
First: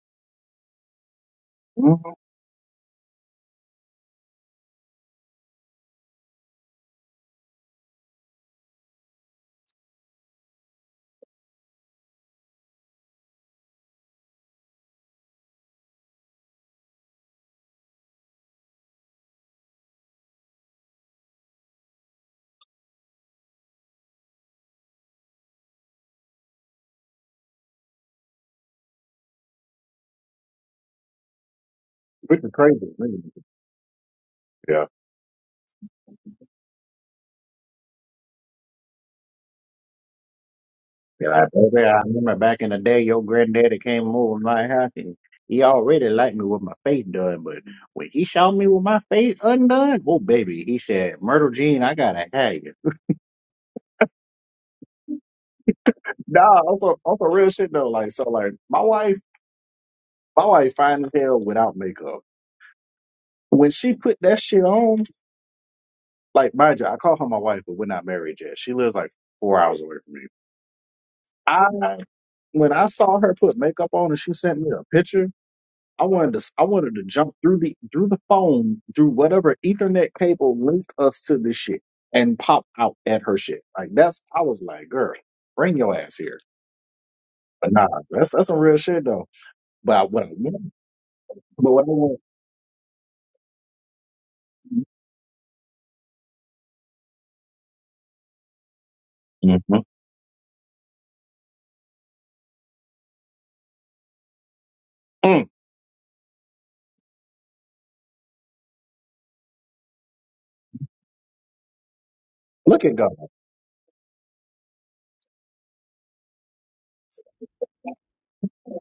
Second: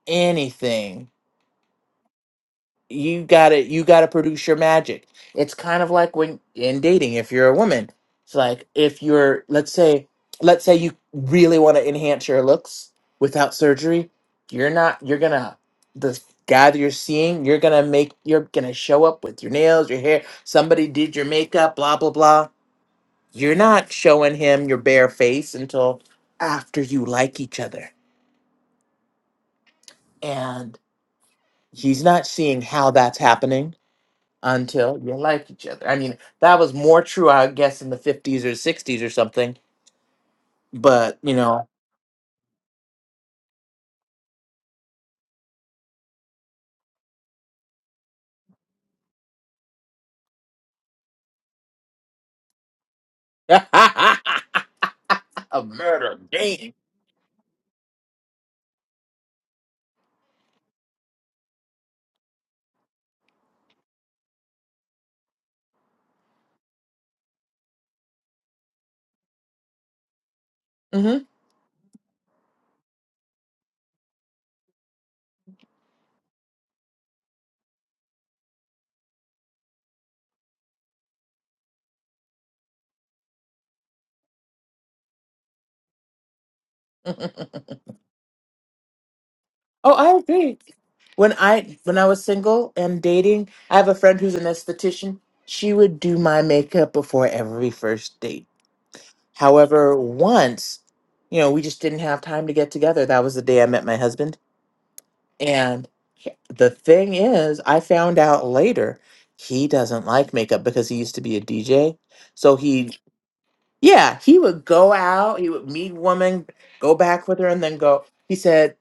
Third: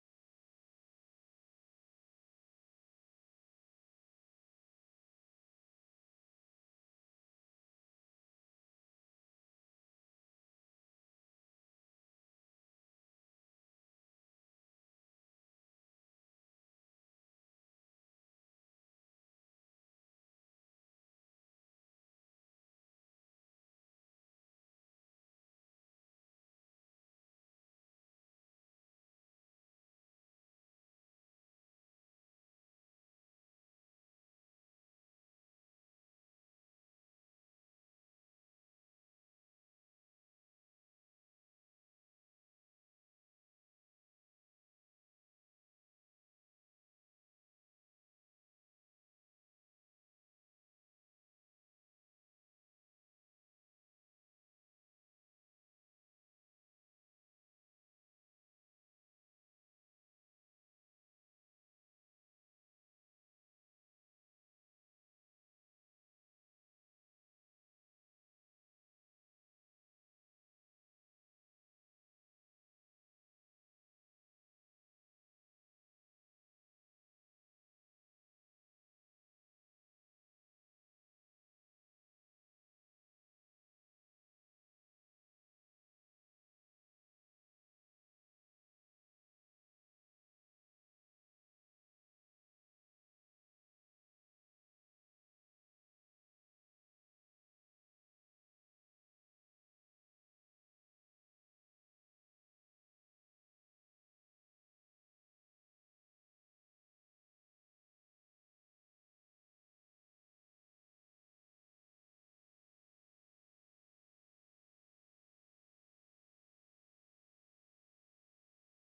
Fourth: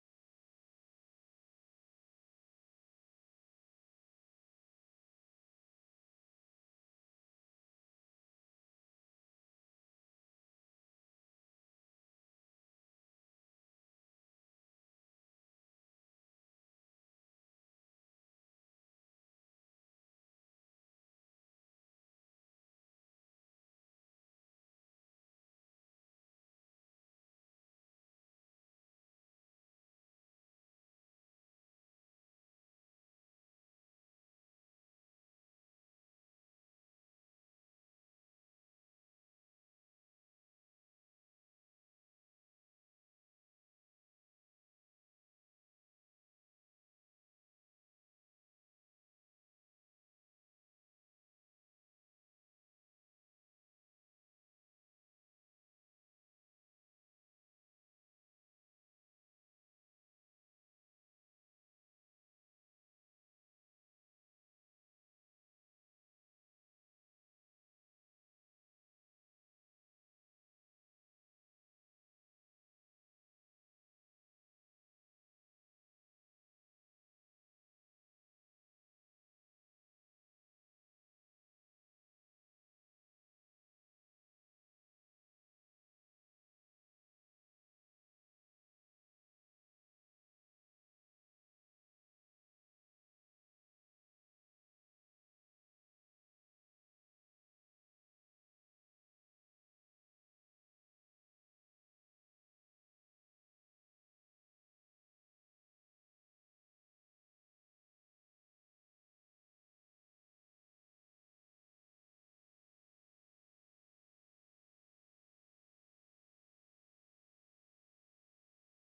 [SPEAKER 2] anything.
[SPEAKER 3] mm-hmm.
[SPEAKER 2] You gotta you gotta produce your magic. It's kind of like when in dating, if you're a woman. It's like if you're let's say let's say you really want to enhance your looks without surgery, you're not you're gonna the guy that you're seeing, you're gonna make you're gonna show up with your nails, your hair, somebody did your makeup, blah blah blah You're not showing him your bare face until after you like each other. And he's not
[SPEAKER 3] which is
[SPEAKER 2] seeing
[SPEAKER 3] crazy.
[SPEAKER 2] how
[SPEAKER 3] really.
[SPEAKER 2] that's happening
[SPEAKER 3] Yeah.
[SPEAKER 2] until you like each other. I mean, that was more true, I guess, in the 50s or 60s or something. But,
[SPEAKER 3] Yeah,
[SPEAKER 2] you
[SPEAKER 3] like,
[SPEAKER 2] know,
[SPEAKER 3] baby, I remember back in the day, your granddaddy came over my house and he already liked me with my face done, but when he saw me with my face undone, oh baby, he said, "Myrtle Jean, I gotta have you."
[SPEAKER 2] a murder
[SPEAKER 3] Nah,
[SPEAKER 2] game.
[SPEAKER 3] also also real shit though. Like so like my wife my wife fine as hell without makeup. When she put that shit on, Like, mind you, I call her my wife, but we're not married yet. She lives like four hours away from me.
[SPEAKER 2] hmm
[SPEAKER 3] I when I saw her put makeup on and she sent me a picture, I wanted to I wanted to jump through the through the phone through whatever Ethernet cable linked us to this shit and pop out at her shit. Like that's I was like, girl, bring your ass here.
[SPEAKER 2] oh,
[SPEAKER 3] But nah, that's that's some real shit though. But I,
[SPEAKER 2] I
[SPEAKER 3] what I
[SPEAKER 2] agree.
[SPEAKER 3] want,
[SPEAKER 2] When
[SPEAKER 3] but
[SPEAKER 2] I
[SPEAKER 3] what I
[SPEAKER 2] when I
[SPEAKER 3] want,
[SPEAKER 2] was single and dating, I have a friend who's an esthetician. She would do my makeup before every first date
[SPEAKER 3] Mhm.
[SPEAKER 2] However, once, you know, we just didn't have time to get together. That was the day I met my husband.
[SPEAKER 3] Mm,
[SPEAKER 2] And he- the thing is, I found out later he doesn't like makeup because he used to be a DJ. So
[SPEAKER 3] look at
[SPEAKER 2] he,
[SPEAKER 3] God.
[SPEAKER 2] yeah, he would go out, he would meet women, go back with her, and then go. He said,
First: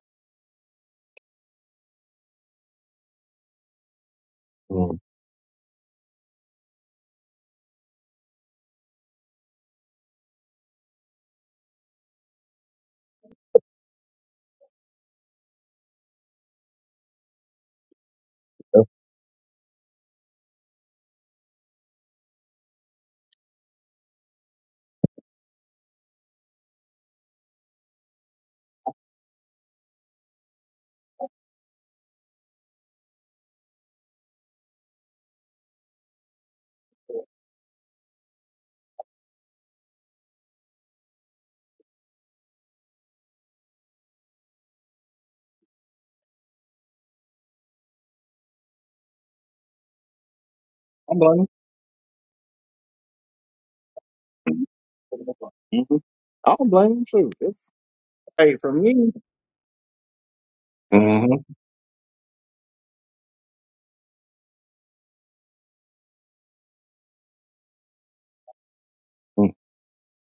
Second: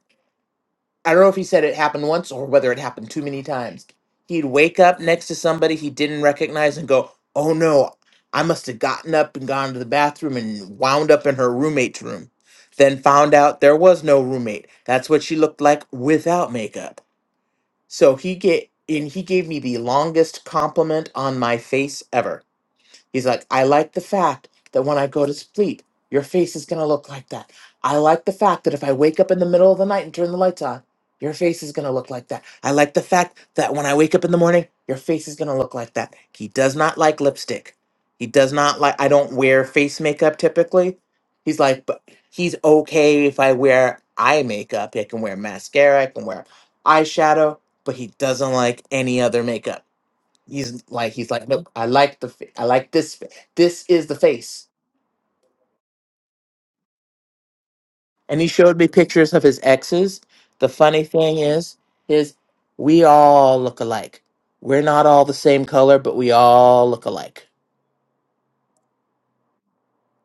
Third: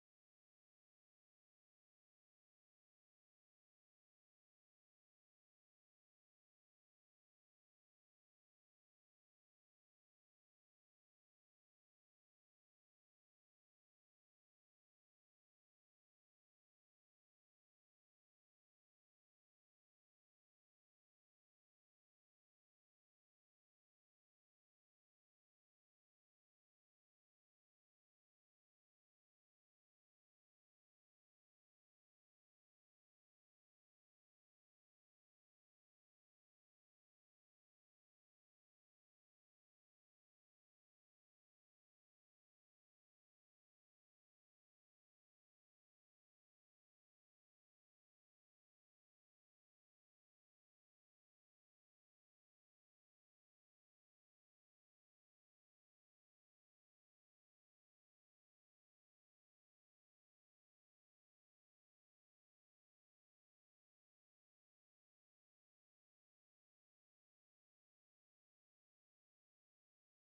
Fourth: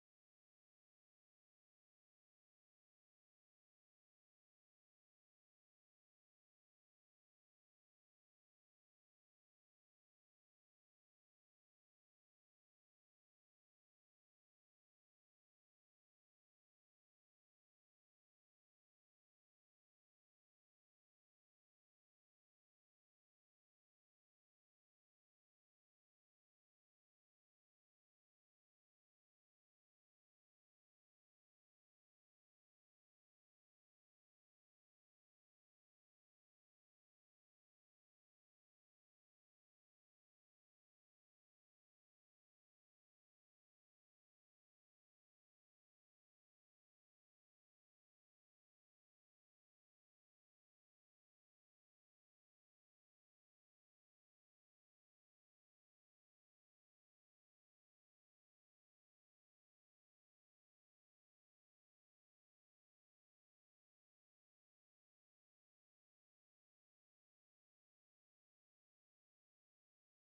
[SPEAKER 2] I don't know if he said it happened once or whether it happened too many times. He'd wake
[SPEAKER 3] Mm.
[SPEAKER 2] up next to somebody he didn't recognize and go, Oh no, I must have gotten up and gone to the bathroom and wound up in her roommate's room. Then found out there was no roommate. That's what she looked like without makeup. So he get
[SPEAKER 3] That's-
[SPEAKER 2] and he gave me the longest compliment on my face ever He's like, I like the fact that when I go to sleep, your face is going to look like that. I like the fact that if I wake up in the middle of the night and turn the lights on, your face is going to look like that. I like the fact that when I wake up in the morning, your face is going to look like that. He does not like lipstick. He does not like, I don't wear face makeup typically. He's like, but he's okay if I wear eye makeup. I can wear mascara, I can wear eyeshadow, but he doesn't like any other makeup he's like he's like look i like the fa- i like this fa- this is the
[SPEAKER 3] Mhm.
[SPEAKER 2] face
[SPEAKER 3] Mhm. I don't blame him too. It's,
[SPEAKER 2] and he
[SPEAKER 3] hey, for
[SPEAKER 2] showed me
[SPEAKER 3] me,
[SPEAKER 2] pictures of his exes the funny thing
[SPEAKER 3] mm-hmm.
[SPEAKER 2] is is we all look alike we're not all the same color but we all look alike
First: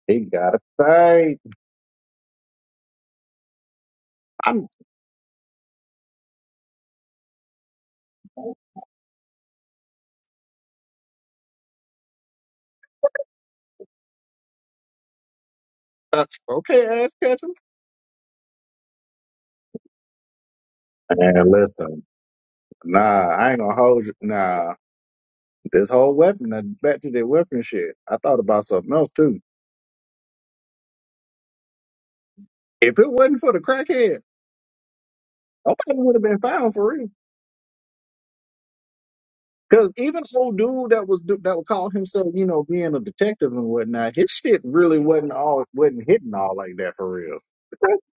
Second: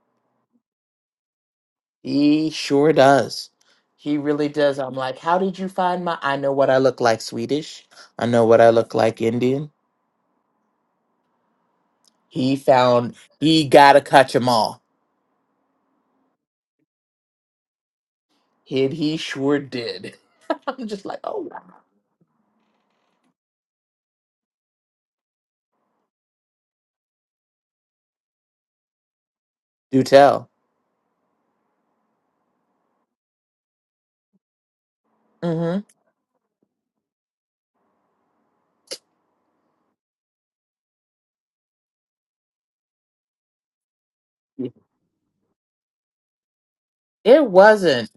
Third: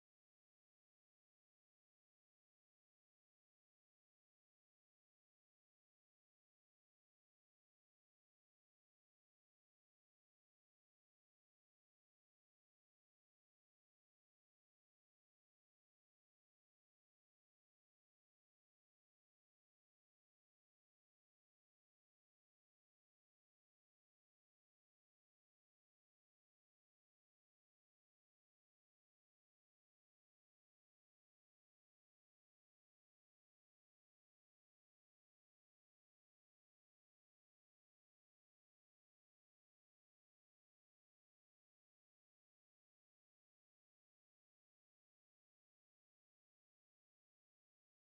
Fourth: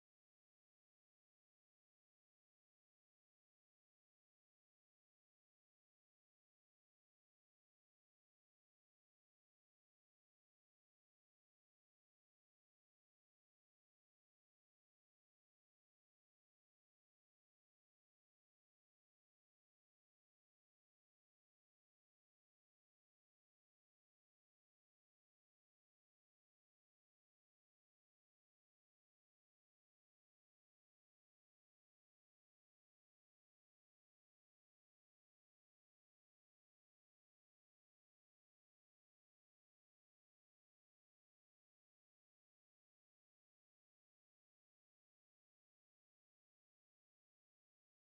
[SPEAKER 3] he got to right.
[SPEAKER 2] he sure does he really
[SPEAKER 3] I'm
[SPEAKER 2] does i'm like how did you find my i know what i look like swedish i know what
[SPEAKER 3] uh,
[SPEAKER 2] i look like indian he found he gotta catch 'em all
[SPEAKER 3] okay, ass catching.
[SPEAKER 2] and he sure did i'm just like oh
[SPEAKER 3] And
[SPEAKER 2] wow.
[SPEAKER 3] listen, nah, I ain't gonna hold you. Nah, this whole weapon, uh, back to the weapon shit. I thought about something else too.
[SPEAKER 2] do tell
[SPEAKER 3] If it wasn't for the crackhead,
[SPEAKER 2] mm-hmm
[SPEAKER 3] nobody would have been found for real. Because even old dude that was do- that would call himself, you know, being a detective and whatnot, his shit really wasn't all wasn't hitting all like that for real.
[SPEAKER 2] It wasn't.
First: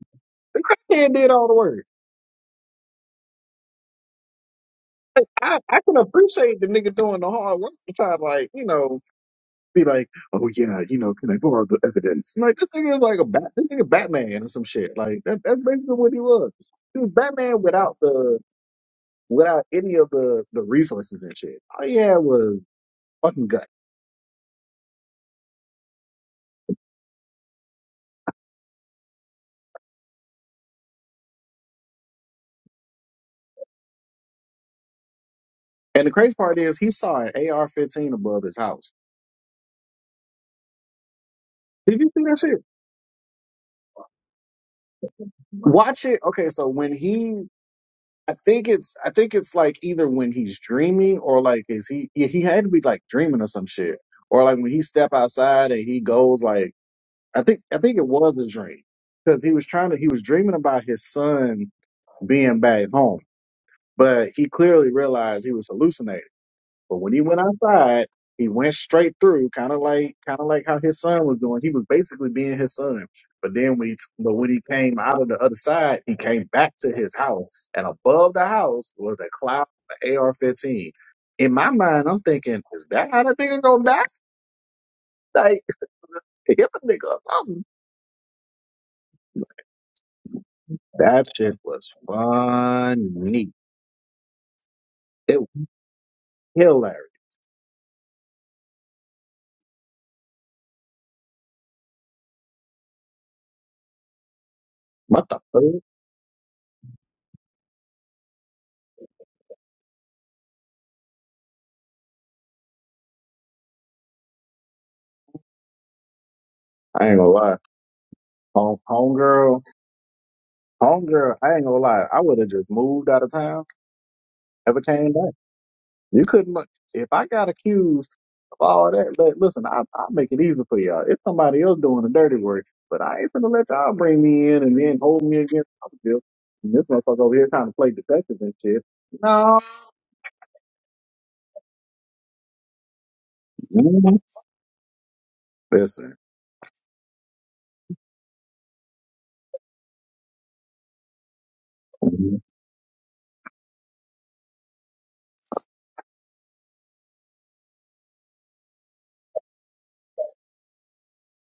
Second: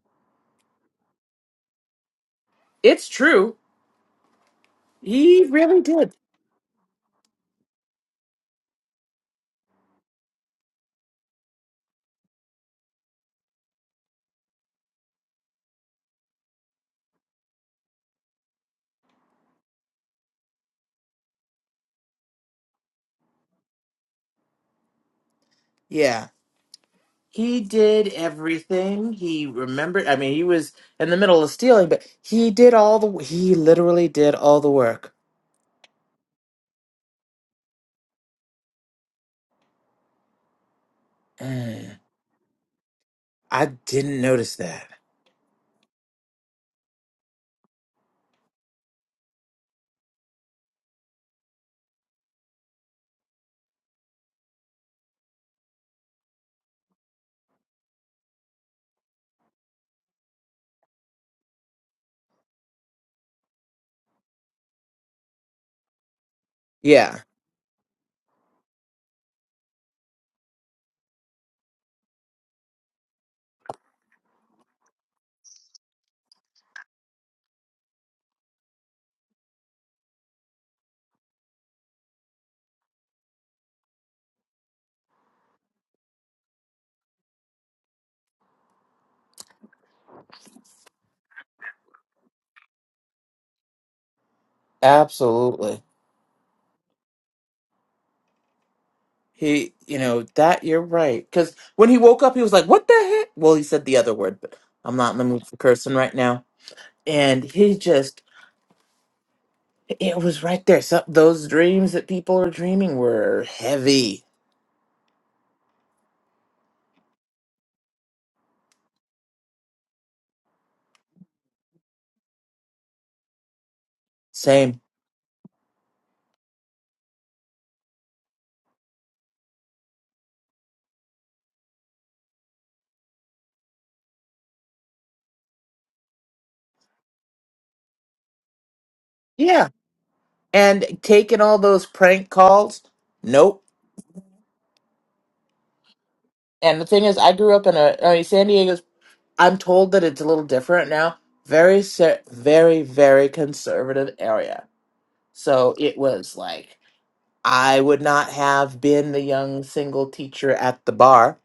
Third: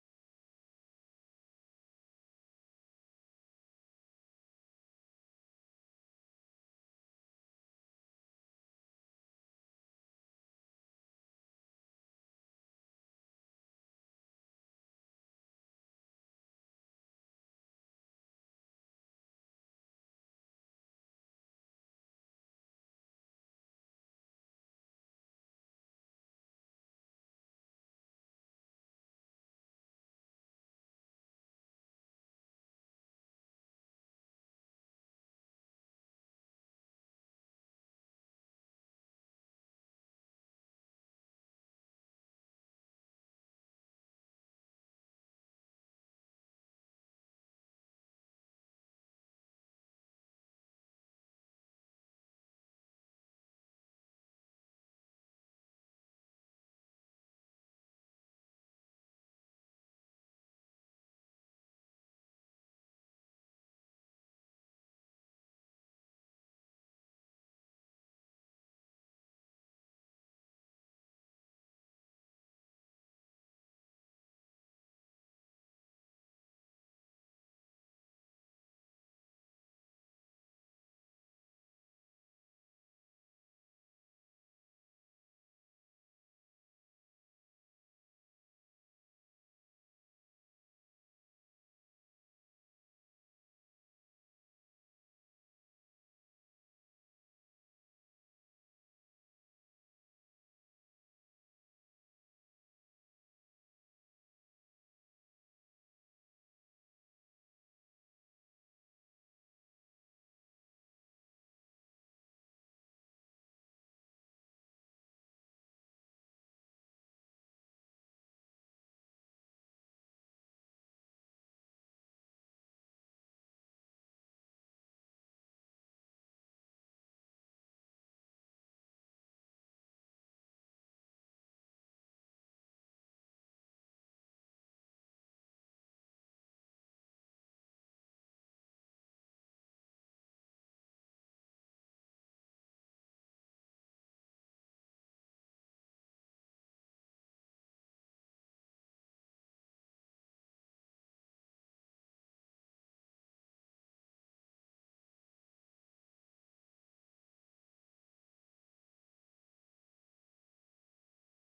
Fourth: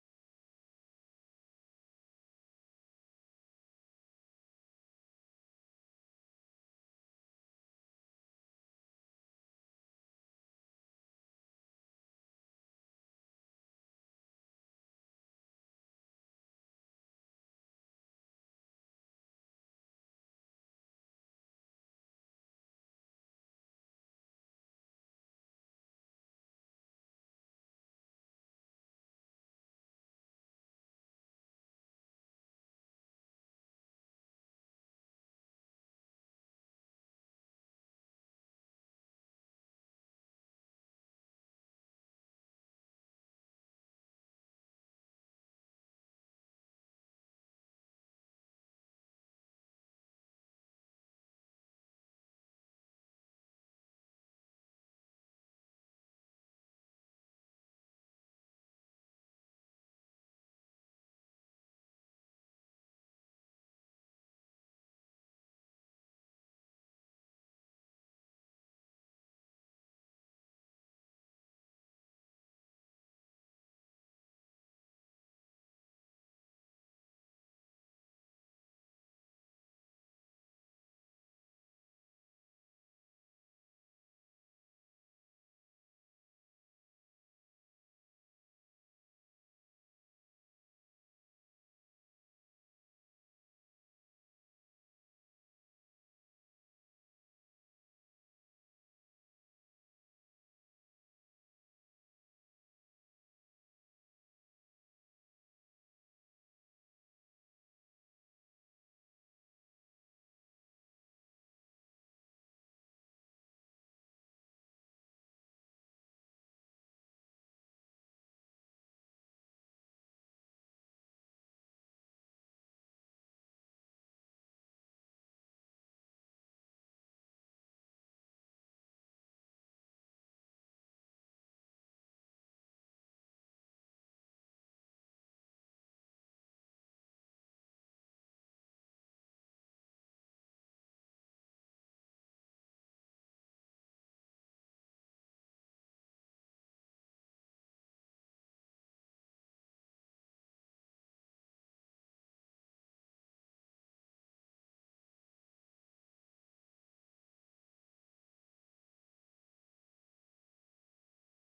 [SPEAKER 3] The crackhead did all the work.
[SPEAKER 2] It's true. He
[SPEAKER 3] I, I
[SPEAKER 2] really
[SPEAKER 3] can
[SPEAKER 2] did.
[SPEAKER 3] appreciate the nigga doing the hard work to try to like, you know, be like, oh yeah, you know, can I borrow the evidence? Like this nigga is like a bat, this nigga Batman or some shit. Like that, that's basically what he was. He was Batman without the without any of the the resources and shit. All he had was fucking gut.
[SPEAKER 2] Yeah. He did everything. He remembered. I mean, he was in the middle of stealing, but he did all the. He literally did all the work.
[SPEAKER 3] And the crazy part is he saw an AR-15 above his house. Did
[SPEAKER 2] Mm,
[SPEAKER 3] you see that shit?
[SPEAKER 2] I didn't notice that.
[SPEAKER 3] Watch it. Okay, so when he I think it's I think it's like either when he's dreaming or like is he yeah, he had to be like dreaming or some shit or like when he step outside and he goes like I think I think it was a dream because he was trying to he was dreaming about his son being back home but he clearly realized he was hallucinating. But when he
[SPEAKER 2] Yeah.
[SPEAKER 3] went outside, he went straight through, kind of like kind of like how his son was doing. He was basically being his son. But then when he but when he came out of the other side, he came back to his house, and above the house was a cloud of AR-15. In my mind, I'm thinking, is that how the nigga gonna die? Like hit the nigga or something. That shit was funny. It was
[SPEAKER 2] Absolutely.
[SPEAKER 3] hilarious.
[SPEAKER 2] He, you know, that you're right. Because when he woke up, he was like, what the heck? Well, he said the other word, but I'm not in the
[SPEAKER 3] What the
[SPEAKER 2] mood for
[SPEAKER 3] fuck?
[SPEAKER 2] cursing right now. And he just, it was right there. Some, those dreams that people are dreaming were heavy.
[SPEAKER 3] I ain't gonna lie. Home homegirl, homegirl, I ain't gonna lie. I would have just moved out of town Never
[SPEAKER 2] Same.
[SPEAKER 3] came back. You couldn't. look- If I got accused of all that, but listen, I, I'll make it easy for y'all. It's somebody else doing the dirty work, but I ain't gonna let y'all bring me in and then hold me against Thomasville. And this motherfucker over here trying to play detective and shit. No.
[SPEAKER 2] Yeah. And taking all those prank calls, nope.
[SPEAKER 3] Mhm. Listen.
[SPEAKER 2] And the thing is, I grew up in a, I mean, San Diego's, I'm told that it's a little different now. Very, ser-
[SPEAKER 3] Mhm.
[SPEAKER 2] very, very conservative area. So it was like, I would not have been the young single teacher at the bar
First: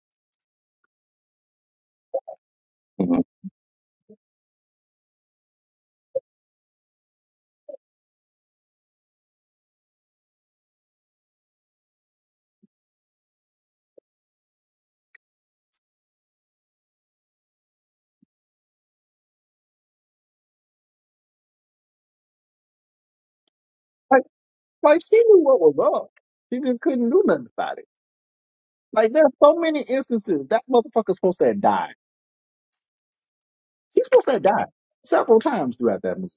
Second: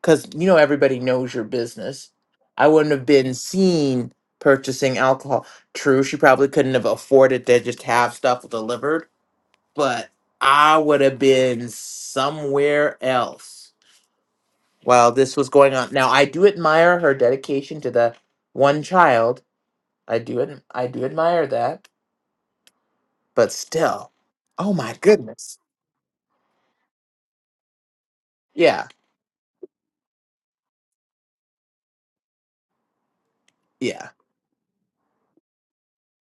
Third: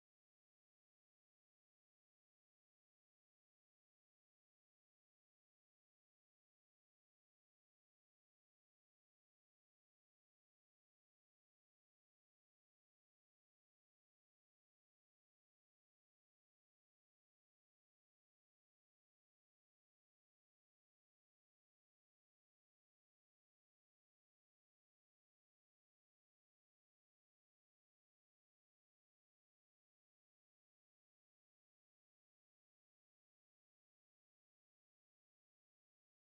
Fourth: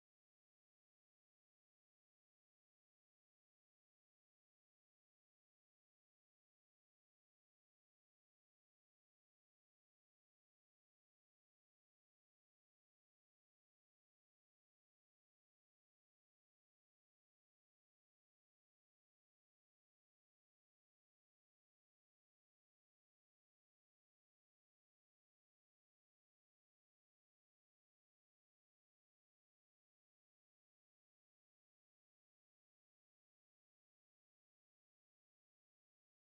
[SPEAKER 2] because, you know, everybody knows your business. I wouldn't have
[SPEAKER 3] Mhm.
[SPEAKER 2] been seen purchasing alcohol. True, she probably couldn't have afforded to just have stuff delivered but I would have been somewhere else while this was going on. Now I do admire her dedication to the one child. I do ad- I do admire that, but still,
[SPEAKER 3] Like,
[SPEAKER 2] oh my
[SPEAKER 3] like she knew
[SPEAKER 2] goodness,
[SPEAKER 3] what was up. She just couldn't do nothing about it.
[SPEAKER 2] yeah,
[SPEAKER 3] Like there's so many instances that motherfucker's supposed to have died. He's
[SPEAKER 2] yeah,
[SPEAKER 3] supposed to have died several times throughout that movie.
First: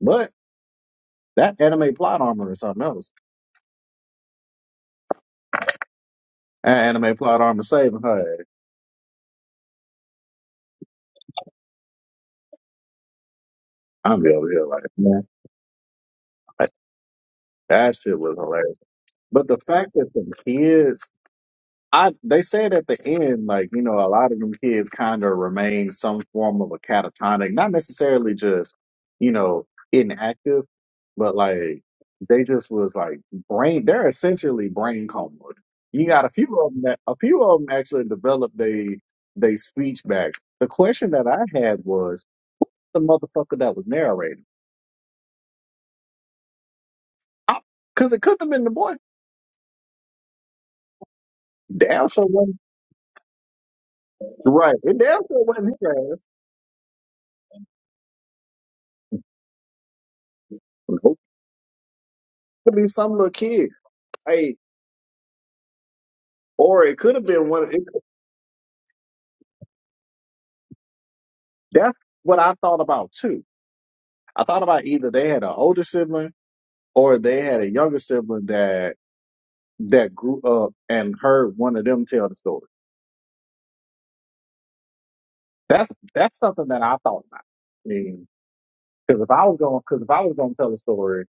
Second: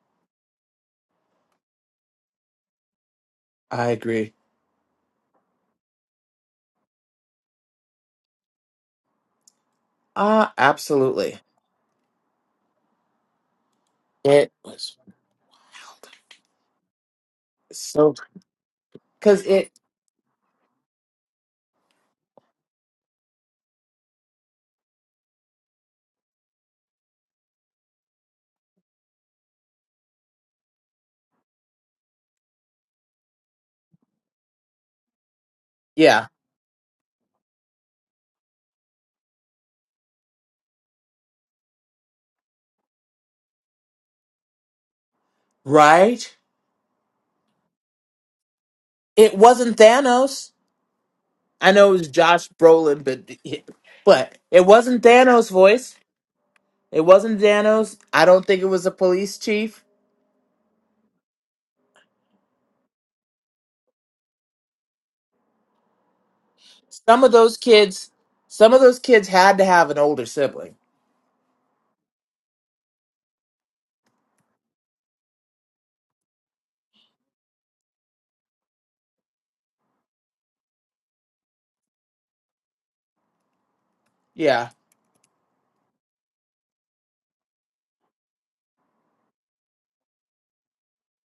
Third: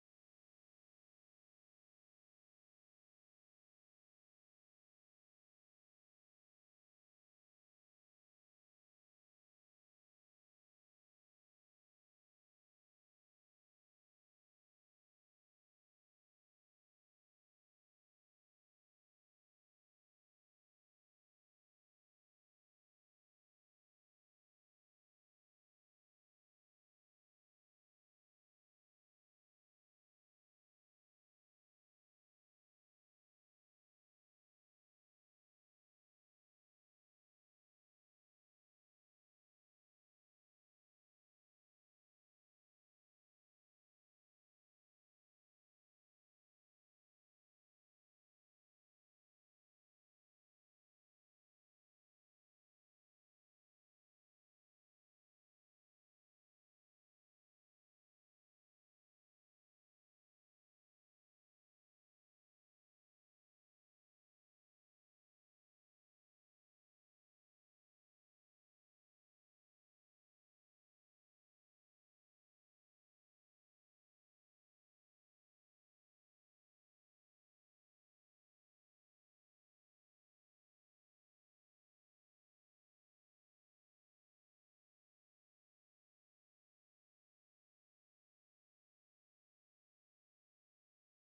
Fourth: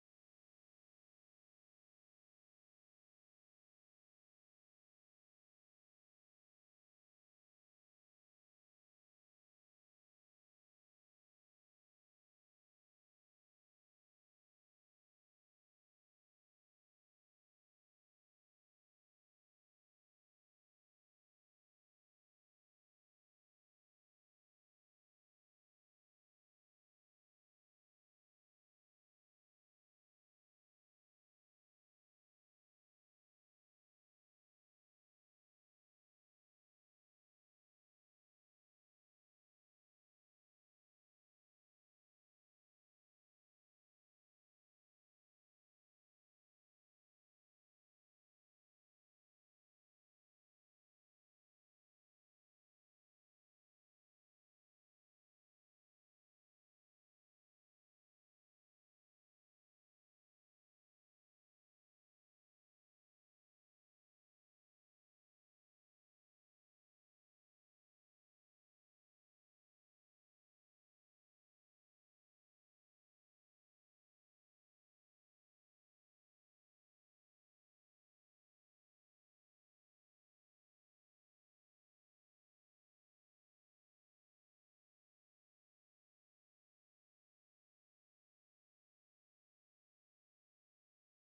[SPEAKER 3] But that anime plot armor is something else.
[SPEAKER 2] I agree.
[SPEAKER 3] That anime plot armor saving her.
[SPEAKER 2] Ah, absolutely.
[SPEAKER 3] I'm be over
[SPEAKER 2] It
[SPEAKER 3] here like,
[SPEAKER 2] was
[SPEAKER 3] man, like, that
[SPEAKER 2] so
[SPEAKER 3] shit was hilarious.
[SPEAKER 2] because
[SPEAKER 3] But the
[SPEAKER 2] it,
[SPEAKER 3] fact that the kids, I they said at the end, like you know, a lot of them kids kind of remain some form of a catatonic, not necessarily just you know inactive, but like they just was like brain. They're essentially brain coma. You got
[SPEAKER 2] yeah,
[SPEAKER 3] a few of them that a few of them actually developed they they speech back. The question that I had was the motherfucker that was narrating.
[SPEAKER 2] right.
[SPEAKER 3] Because it couldn't have been the boy.
[SPEAKER 2] It wasn't Thanos. I know it
[SPEAKER 3] Damn
[SPEAKER 2] was
[SPEAKER 3] sure
[SPEAKER 2] Josh
[SPEAKER 3] wasn't.
[SPEAKER 2] Brolin, but but it
[SPEAKER 3] Right. It
[SPEAKER 2] wasn't
[SPEAKER 3] damn sure
[SPEAKER 2] Thanos'
[SPEAKER 3] wasn't his
[SPEAKER 2] voice.
[SPEAKER 3] ass.
[SPEAKER 2] It wasn't Danos. I don't think it was a police chief.
[SPEAKER 3] Nope. It could be some little kid. Hey, or it could
[SPEAKER 2] Some
[SPEAKER 3] have
[SPEAKER 2] of
[SPEAKER 3] been
[SPEAKER 2] those
[SPEAKER 3] one. It,
[SPEAKER 2] kids, some of those kids had to have an older sibling.
[SPEAKER 3] that's what I thought about too. I thought about either they had an older sibling or they had a younger sibling that that grew up and heard one of them tell the story.
[SPEAKER 2] Yeah.
[SPEAKER 3] That's that's something that I thought about. I mean, because if I was going, because if I was going to tell a story,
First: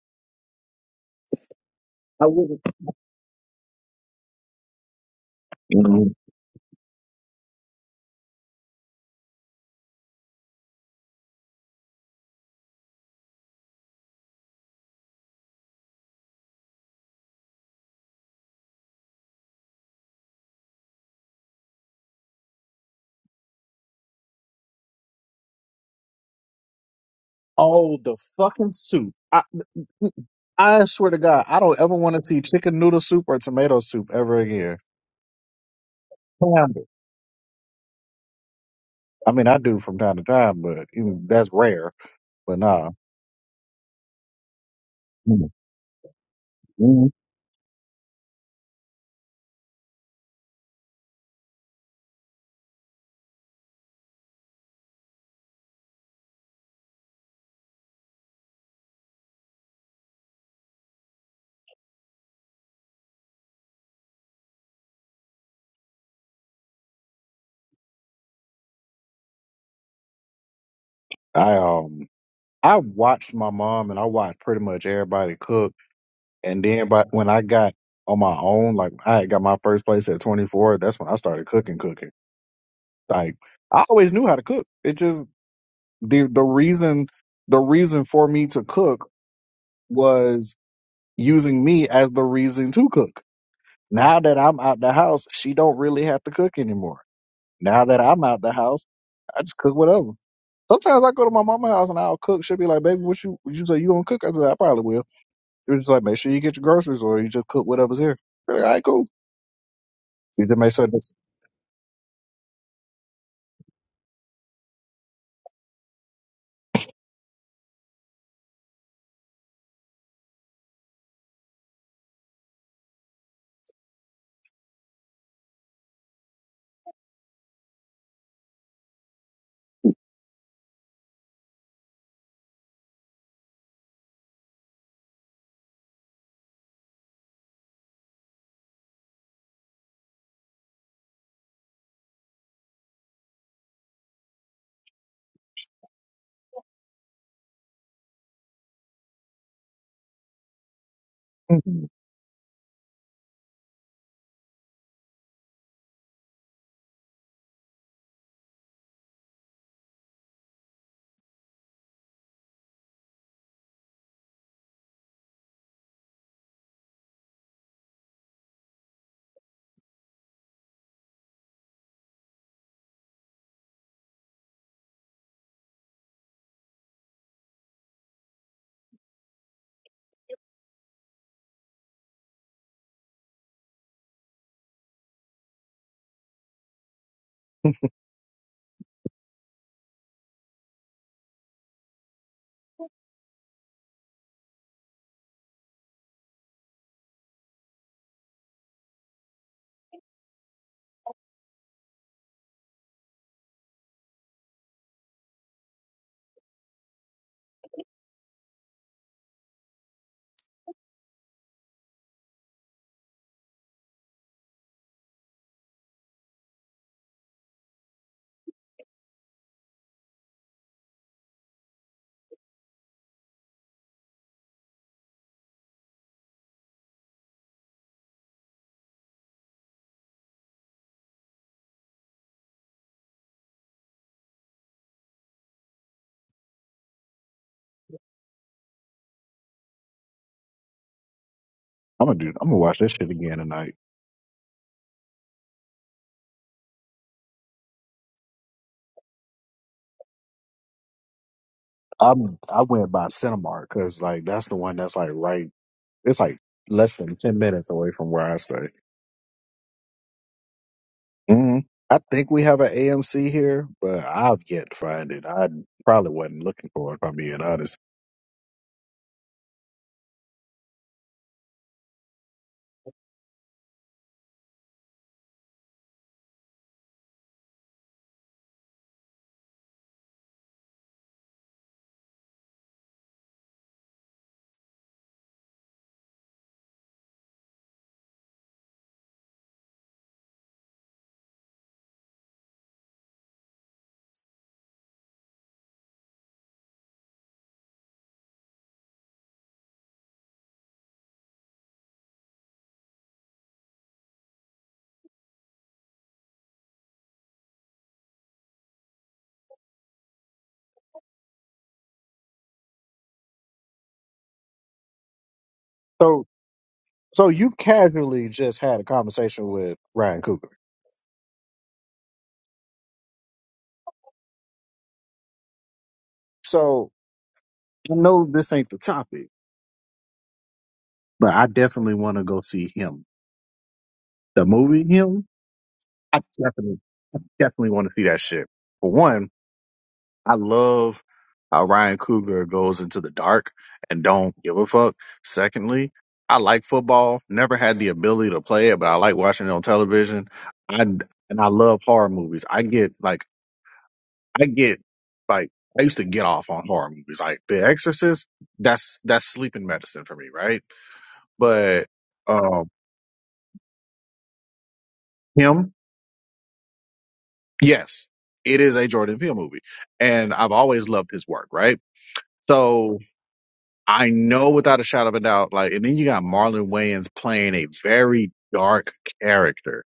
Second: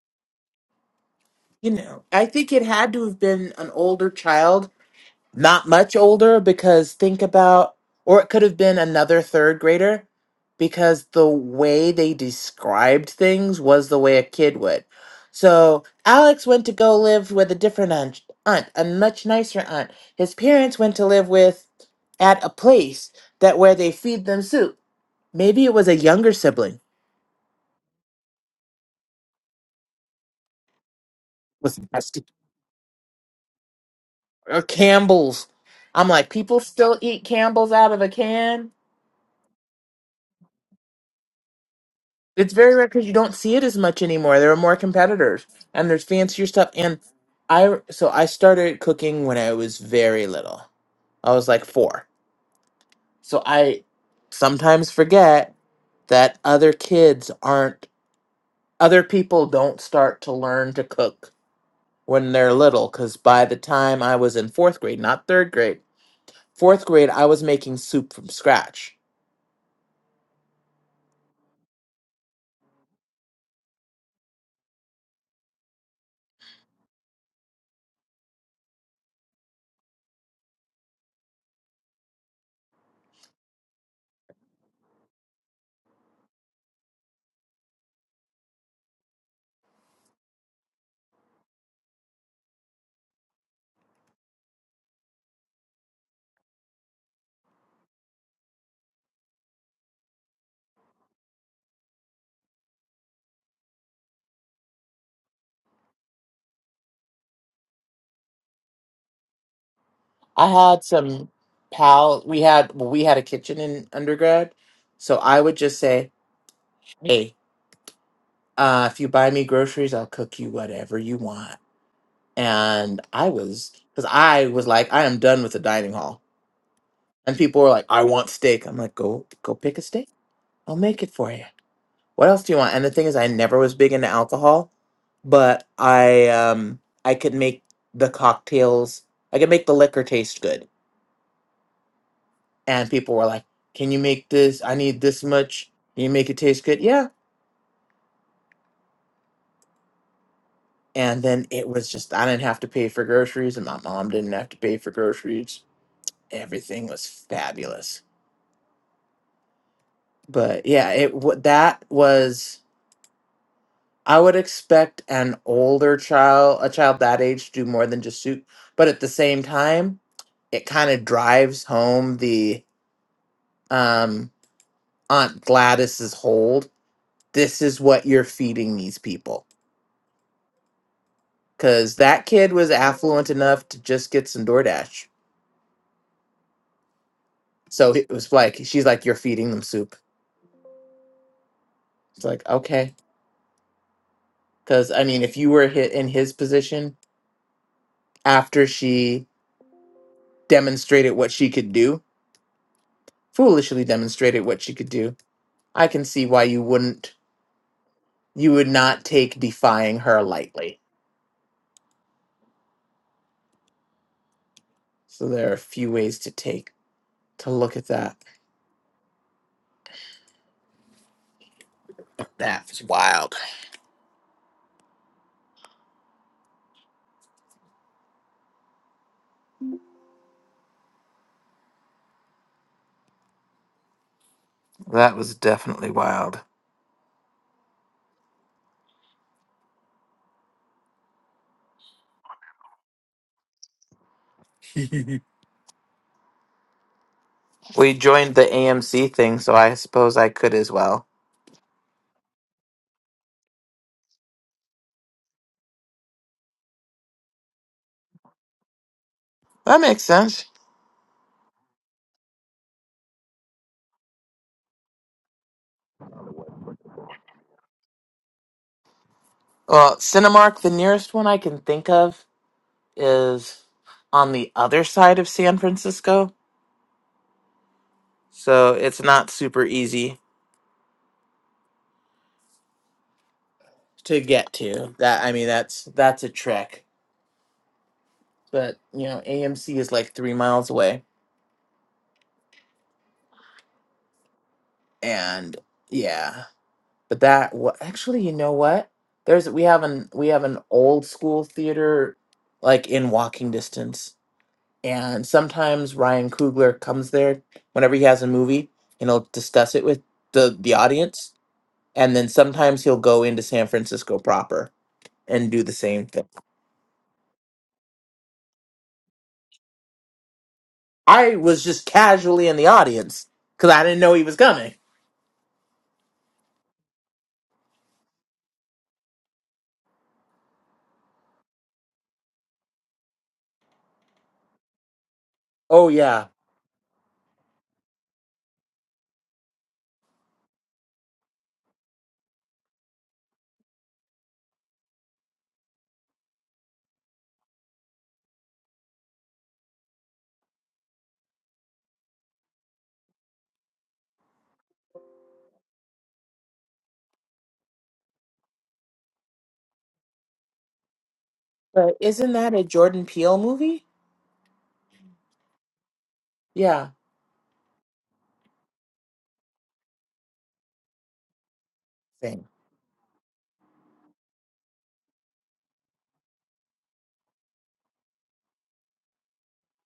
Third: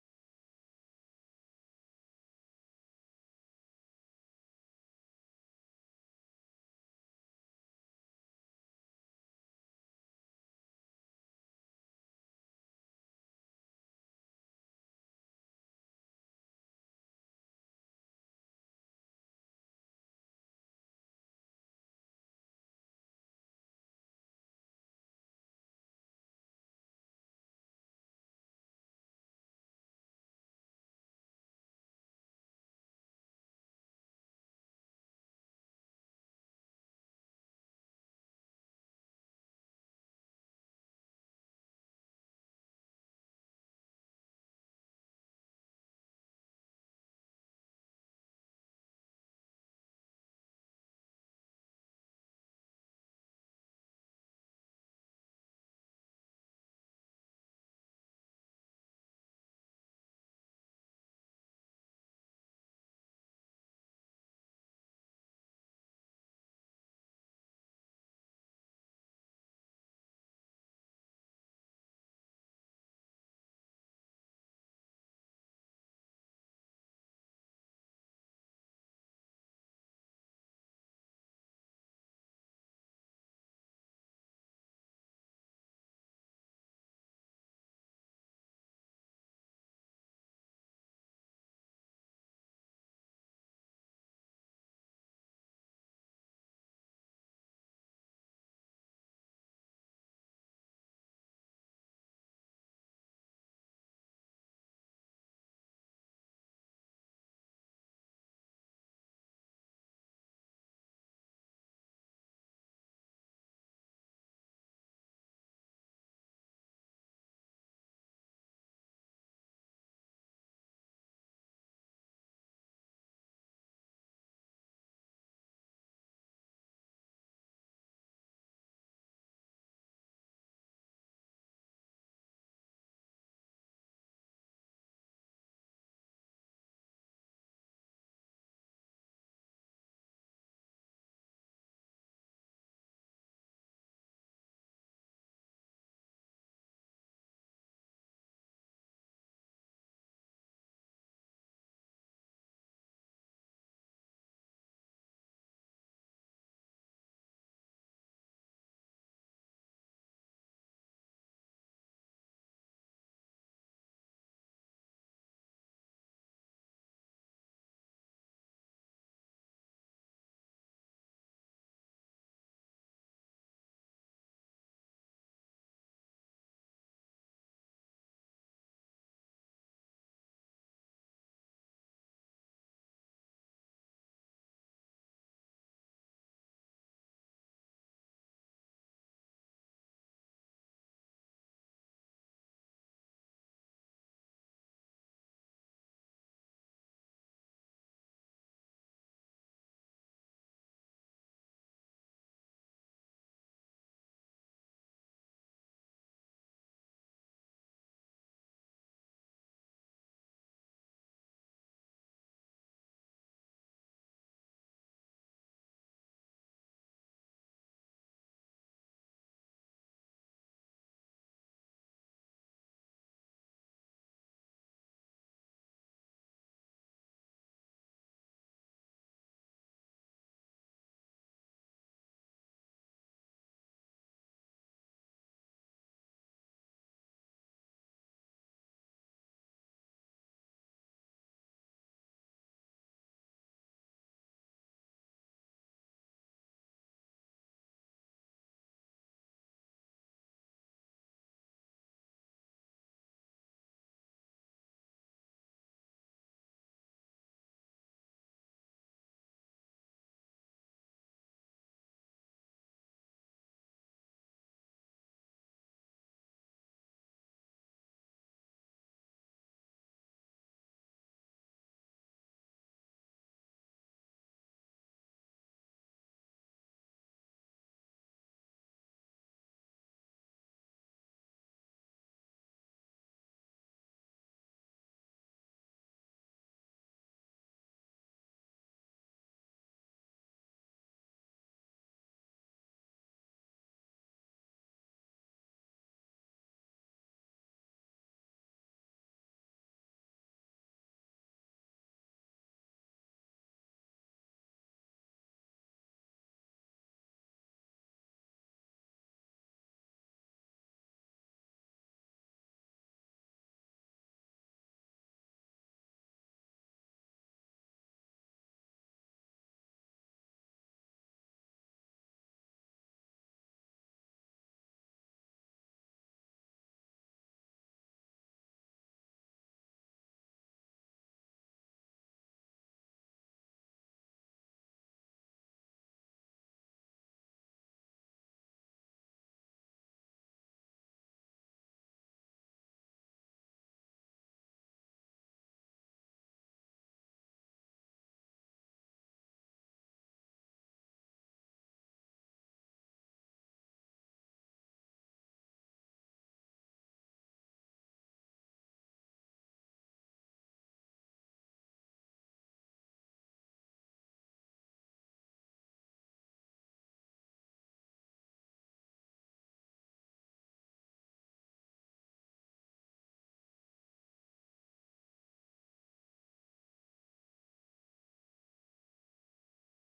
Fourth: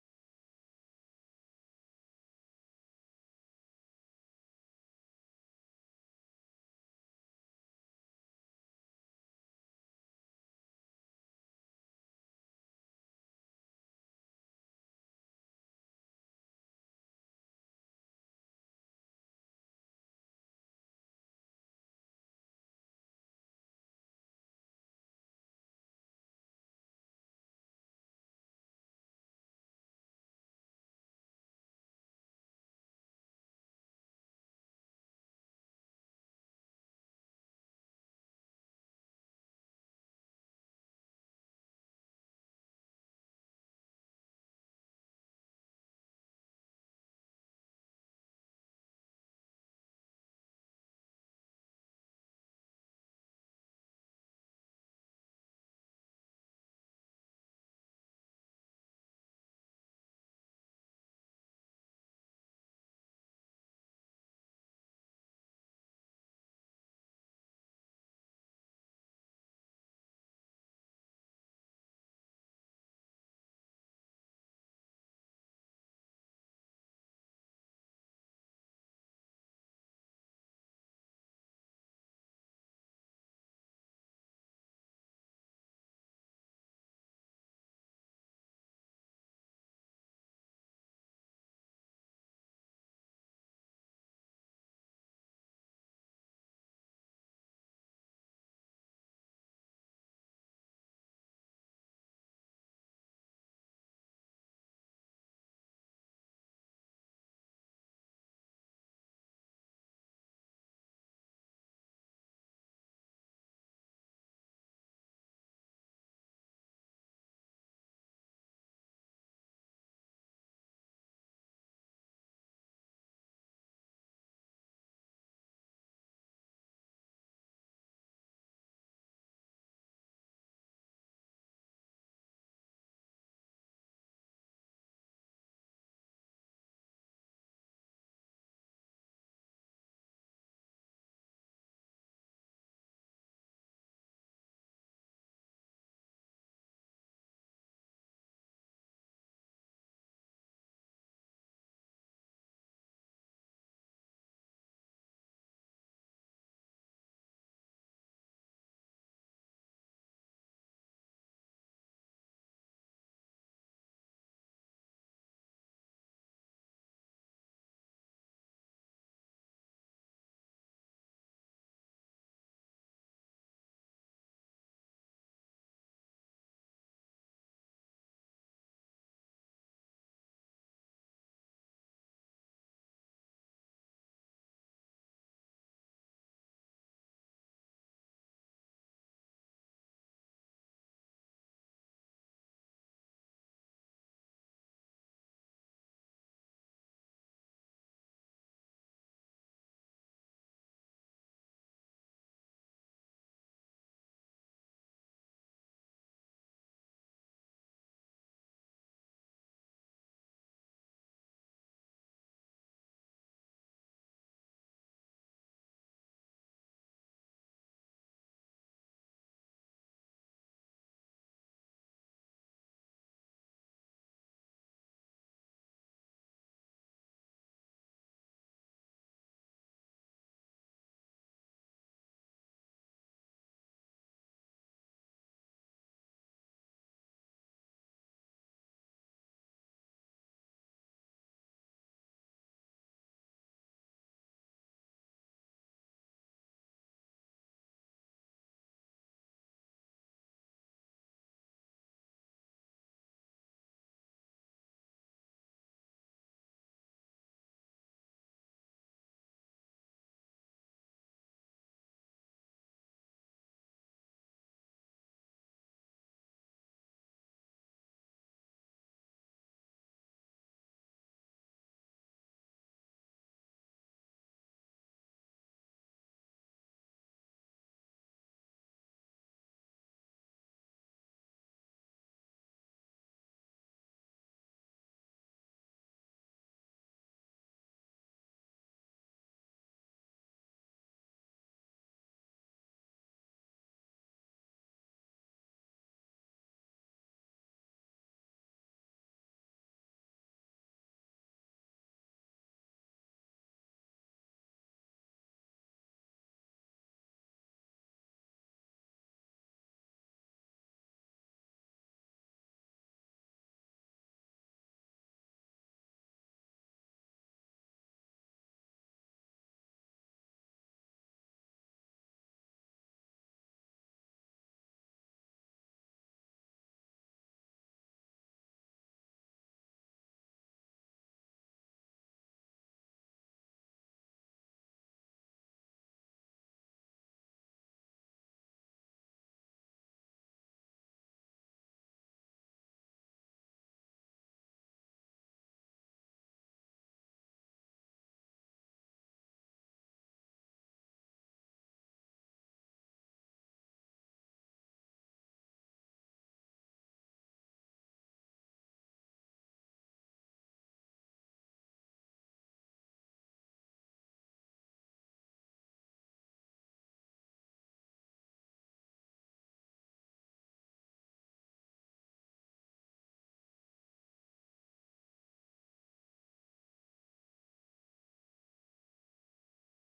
[SPEAKER 2] You know,
[SPEAKER 3] I
[SPEAKER 2] I think
[SPEAKER 3] wouldn't.
[SPEAKER 2] it had to have been an older child not much
[SPEAKER 3] Mhm.
[SPEAKER 2] older because think about or it could have been another third grader because the way they described things was the way a kid would so alex went to go live with a different aunt, aunt a much nicer aunt his parents went to live with at a place that where they feed them soup maybe it was a younger sibling
[SPEAKER 3] Oh, the fucking suit! I, I swear to God, I don't
[SPEAKER 2] with
[SPEAKER 3] ever want to
[SPEAKER 2] nasty
[SPEAKER 3] see chicken noodle soup or tomato soup ever
[SPEAKER 2] or
[SPEAKER 3] again.
[SPEAKER 2] campbell's i'm like people
[SPEAKER 3] Damn it.
[SPEAKER 2] still eat campbell's out of a can
[SPEAKER 3] I mean, I do from time to time, but even, that's rare.
[SPEAKER 2] It's
[SPEAKER 3] But
[SPEAKER 2] very rare
[SPEAKER 3] nah,
[SPEAKER 2] because you don't see it as much anymore. There are more competitors, and there's fancier stuff. And
[SPEAKER 3] Mm.
[SPEAKER 2] I so I started cooking when I was very little. I was like four. So I sometimes forget that other kids aren't other people don't start to learn to cook when they're little. Because by the time I was in fourth grade, not third grade, fourth grade, I was making soup from scratch.
[SPEAKER 3] I um, I watched my mom and I watched pretty much everybody cook, and then by, when I got on my own, like I had got my first place at 24, that's when I started cooking, cooking. Like I always knew how to cook. It just the the reason the reason for me to cook was using me as the reason to cook. Now that I'm out the house, she don't really have to cook anymore. Now that I'm out the house, I just cook whatever. Sometimes I go to my mama's house and I'll cook. She'll be like, "Baby, what you what you say you gonna cook?" I be like, "I probably will." She was just like, "Make sure you get your groceries, or you just cook whatever's here." Be Like, All right, cool. You
[SPEAKER 2] I
[SPEAKER 3] just make
[SPEAKER 2] had
[SPEAKER 3] certain.
[SPEAKER 2] some pal. We had well, we had a kitchen in undergrad, so I would just say hey, uh, if you buy me groceries, I'll cook you whatever you want. And I was, because I was like, I am done with the dining hall. And people were like, I want steak. I'm like, go, go pick a steak. I'll make it for you. What else do you want? And the thing is, I never was big into alcohol, but I, um, I could make the cocktails. I could make the liquor taste good. And people were like, Can you make this? I need this much. Can you make it taste good? Yeah. And then it was
[SPEAKER 3] Mhm.
[SPEAKER 2] just, I didn't have to pay for groceries, and my mom didn't have to pay for groceries. Everything was fabulous. But yeah, it wa- that was. I would expect an older child, a child that age, to do more than just soup. But at the same time, it kind of drives home the um, Aunt Gladys's hold. This is what you're feeding these people, because that kid was affluent enough to just get some DoorDash. So it was like she's like, "You're feeding them soup." It's like, okay. Because, I mean, if you were hit in his position after she demonstrated what she could do, foolishly demonstrated what she could do, I can see why you wouldn't, you would not take defying her lightly. So there are a few ways to take, to look at that. That was wild. That was definitely wild.
[SPEAKER 3] I'm gonna do. I'm gonna watch this shit again tonight.
[SPEAKER 2] We joined the AMC thing, so I suppose I could as well.
[SPEAKER 3] I'm. I went by Cinemark because like that's the one that's like right. It's like less than ten minutes away from where I stay.
[SPEAKER 2] That makes sense.
[SPEAKER 3] hmm I think we have an AMC here, but I've yet to find it. I probably wasn't looking for it, if I'm being honest.
[SPEAKER 2] Well, Cinemark, the nearest one I can think of. is on the other side of San Francisco, so it's not super easy to get to. That I mean, that's that's a trek. But you know, AMC is like three miles away, and yeah. But that what actually, you know what? There's we have an we have an old school theater like in walking distance, and sometimes Ryan Coogler comes there whenever he has a movie, and he'll discuss it with the the audience and then sometimes he'll go into San Francisco proper and do the same
[SPEAKER 3] So,
[SPEAKER 2] thing.
[SPEAKER 3] so you've casually just had a conversation with Ryan Coogler.
[SPEAKER 2] I was just casually in the audience because I didn't know he was coming.
[SPEAKER 3] So I know this ain't the topic, but I definitely want to go see him. The movie, him,
[SPEAKER 2] Oh
[SPEAKER 3] I
[SPEAKER 2] yeah,
[SPEAKER 3] definitely, I definitely want to see that shit. For one, I love how Ryan Cougar goes into the dark and don't give a fuck. Secondly, I like football. Never had the ability to play it, but I like watching it on television. I and I love horror movies. I get like I get like I used to get off on horror movies. Like The Exorcist, that's that's sleeping medicine for me, right? But
[SPEAKER 2] but isn't that a
[SPEAKER 3] um
[SPEAKER 2] Jordan Peele movie?
[SPEAKER 3] him,
[SPEAKER 2] Yeah,
[SPEAKER 3] yes, it is a Jordan Peele movie. And I've always loved his work, right?
[SPEAKER 2] thing
[SPEAKER 3] So I know without a shadow of a doubt. Like, and then you got Marlon Wayans playing a very dark character.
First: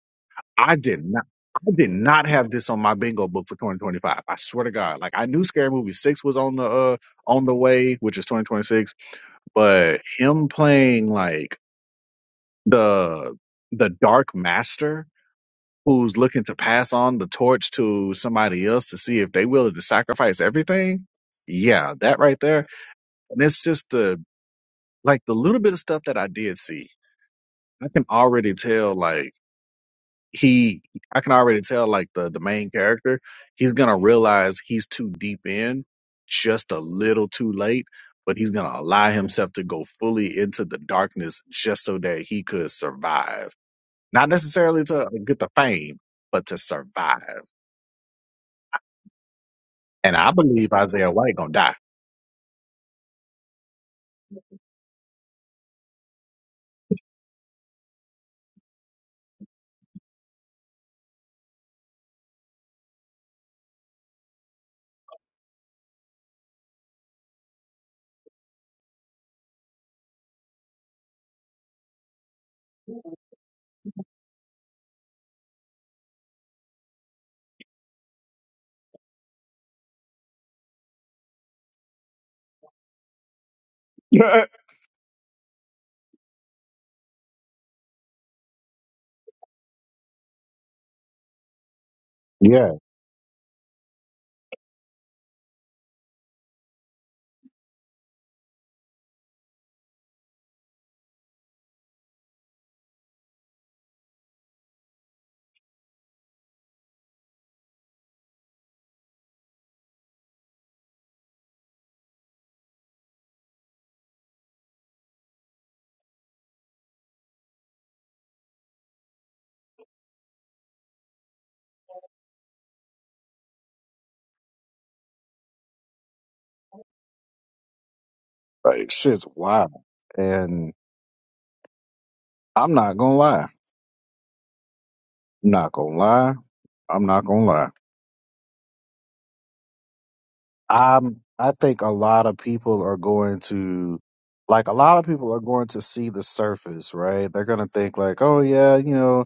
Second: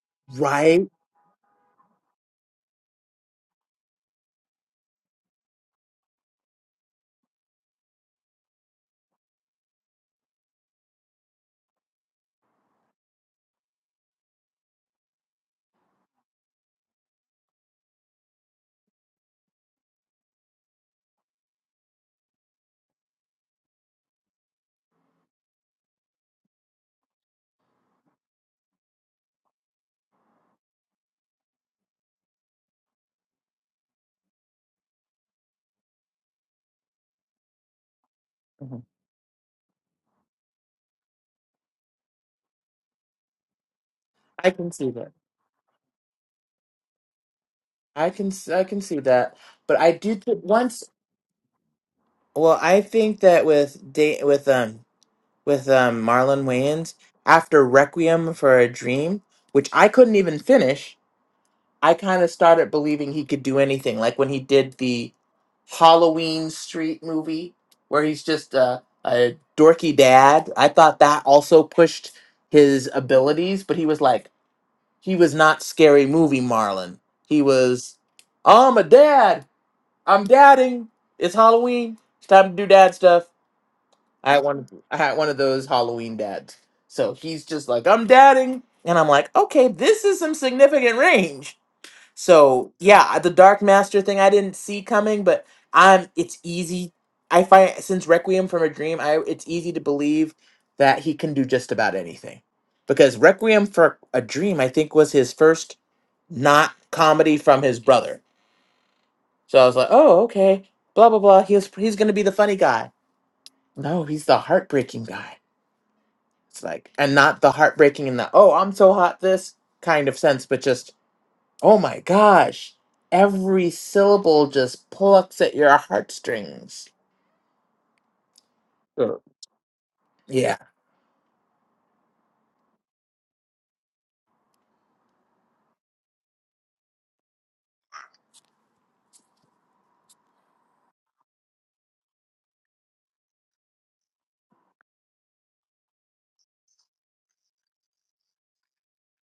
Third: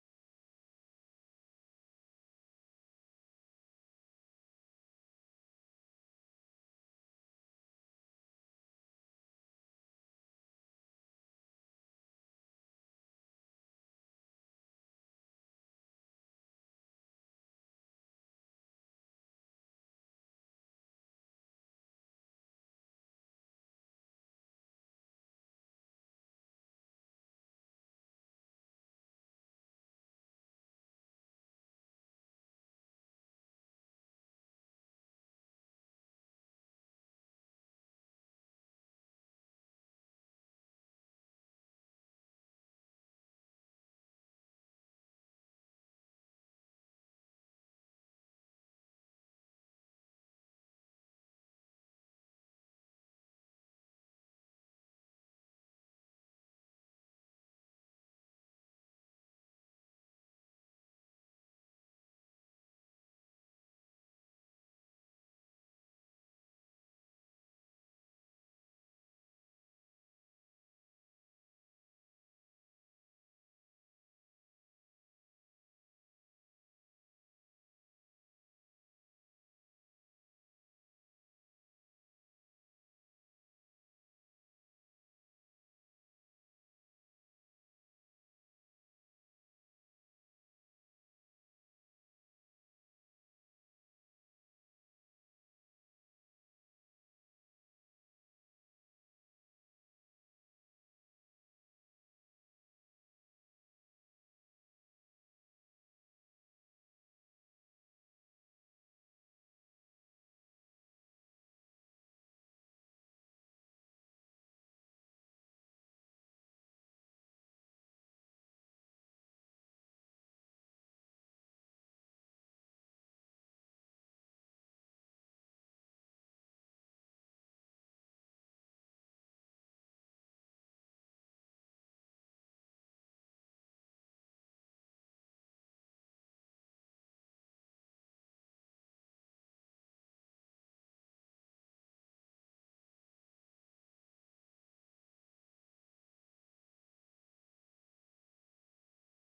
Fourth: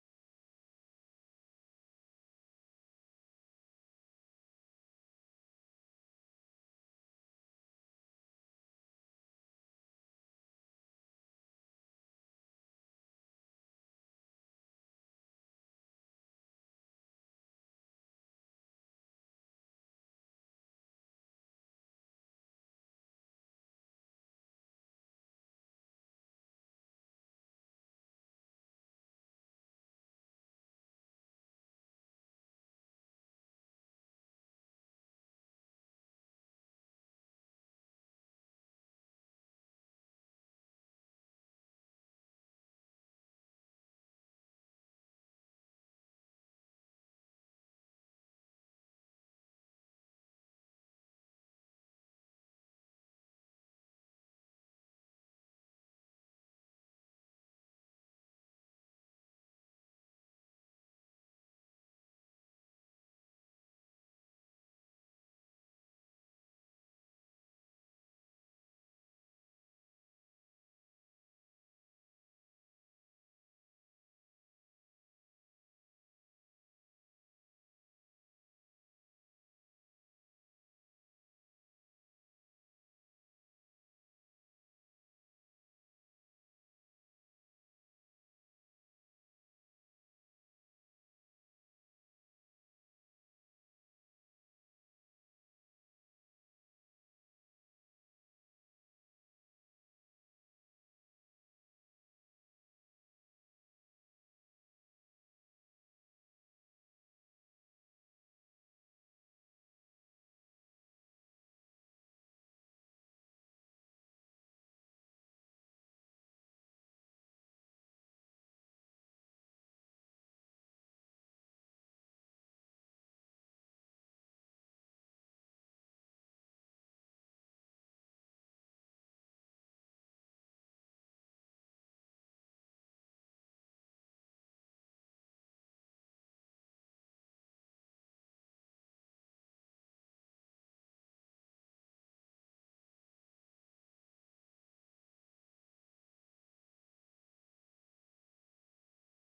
[SPEAKER 3] I
[SPEAKER 2] right?
[SPEAKER 3] did not. I did not have this on my bingo book for 2025. I swear to God. Like I knew Scary Movie 6 was on the uh on the way, which is 2026, but him playing like the the dark master who's looking to pass on the torch to somebody else to see if they willing to sacrifice everything. Yeah, that right there. And it's just the like the little bit of stuff that I did see, I can already tell like he I can already tell like the the main character, he's gonna realize he's too deep in just a little too late, but he's gonna
[SPEAKER 2] Mhm.
[SPEAKER 3] allow himself to go fully into the darkness just so that he could survive. Not
[SPEAKER 2] I can
[SPEAKER 3] necessarily
[SPEAKER 2] see that.
[SPEAKER 3] to get the fame, but to survive.
[SPEAKER 2] I can s- I can see that, but I do
[SPEAKER 3] And I
[SPEAKER 2] think
[SPEAKER 3] believe
[SPEAKER 2] once.
[SPEAKER 3] Isaiah White gonna die.
[SPEAKER 2] Well, I think that with da- with um with um Marlon Wayans after Requiem for a Dream, which I couldn't even finish, I kind of started believing he could do anything. Like when he did the Halloween Street movie, where he's just a, a dorky dad. I thought that also pushed his abilities, but he was like he was not scary movie Marlon. He was. "Oh, I'm a dad I'm dadding. It's Halloween. It's time to do dad stuff. I had
[SPEAKER 3] Yeah.
[SPEAKER 2] one. I had one of those Halloween dads. So he's just like, I'm dadding, and I'm like, okay, this is some significant range. So
[SPEAKER 3] Yeah,
[SPEAKER 2] yeah, the Dark Master thing I didn't see coming, but I'm. It's easy. I find since Requiem from a Dream, I it's easy to believe that he can do just about anything because Requiem for a Dream, I think, was his first not comedy from his brother. So I was like, oh, okay, blah blah blah. He's he's gonna be the funny guy. No, he's the heartbreaking guy. It's like, and not the heartbreaking in the oh, I'm so hot this kind of sense, but just oh my gosh, every syllable just plucks at your heartstrings.
[SPEAKER 3] like
[SPEAKER 2] Sure.
[SPEAKER 3] shit's wild.
[SPEAKER 2] Yeah,
[SPEAKER 3] And I'm not gonna lie. not gonna lie. I'm not gonna lie. I'm I think a lot of people are going to like a lot of people are going to see the surface, right? They're gonna think like, oh yeah, you know,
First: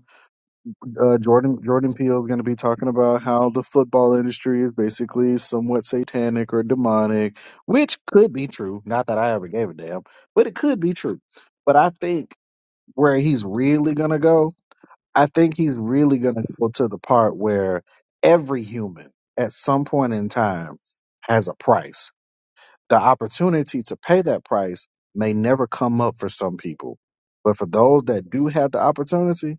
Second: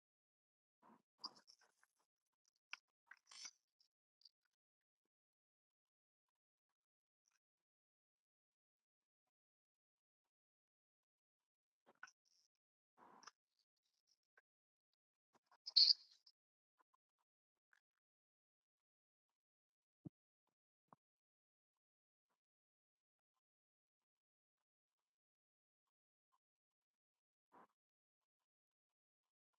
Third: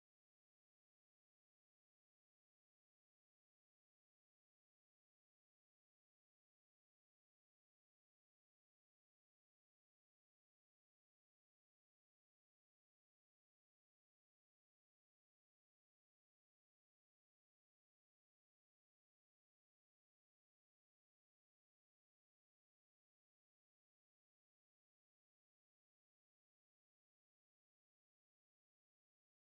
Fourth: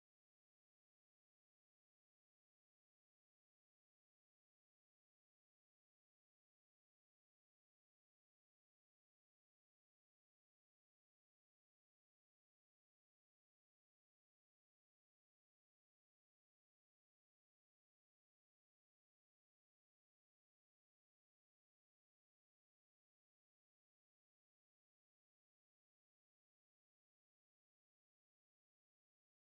[SPEAKER 3] uh, Jordan Jordan Peele is gonna be talking about how the football industry is basically somewhat satanic or demonic, which could be true. Not that I ever gave a damn, but it could be true. But I think where he's really gonna go I think he's really going to go to the part where every human at some point in time has a price. The opportunity to pay that price may never come up for some people. But for those that do have the opportunity,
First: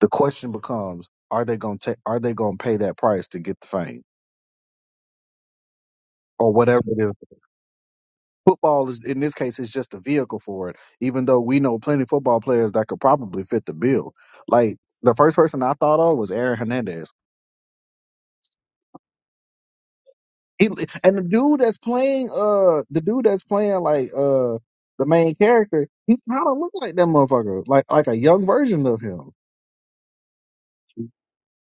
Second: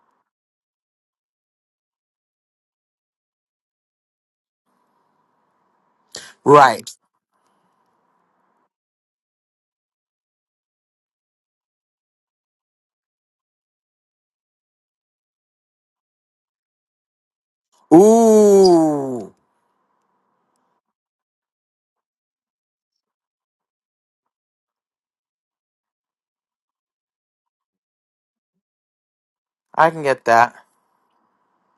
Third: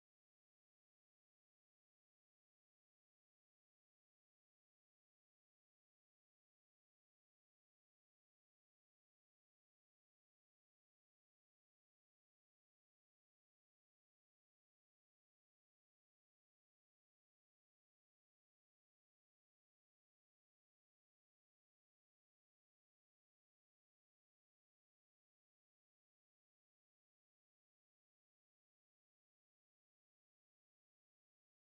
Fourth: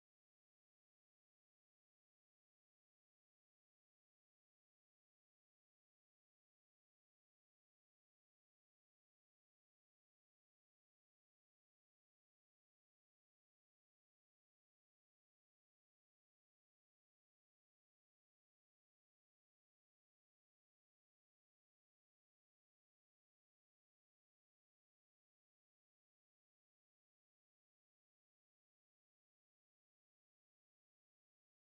[SPEAKER 3] the question becomes, are they going to are they going to pay that price to get the fame or whatever
[SPEAKER 2] Right.
[SPEAKER 3] it is? Football is in this case is just a vehicle for it, even though we know plenty of football players that could probably fit the bill. Like the first person I thought of was Aaron Hernandez
[SPEAKER 2] Ooh,
[SPEAKER 3] He and the dude that's playing uh the dude that's playing like uh the main character, he kind of look like that motherfucker, like like a young version of him.
[SPEAKER 2] I can get that.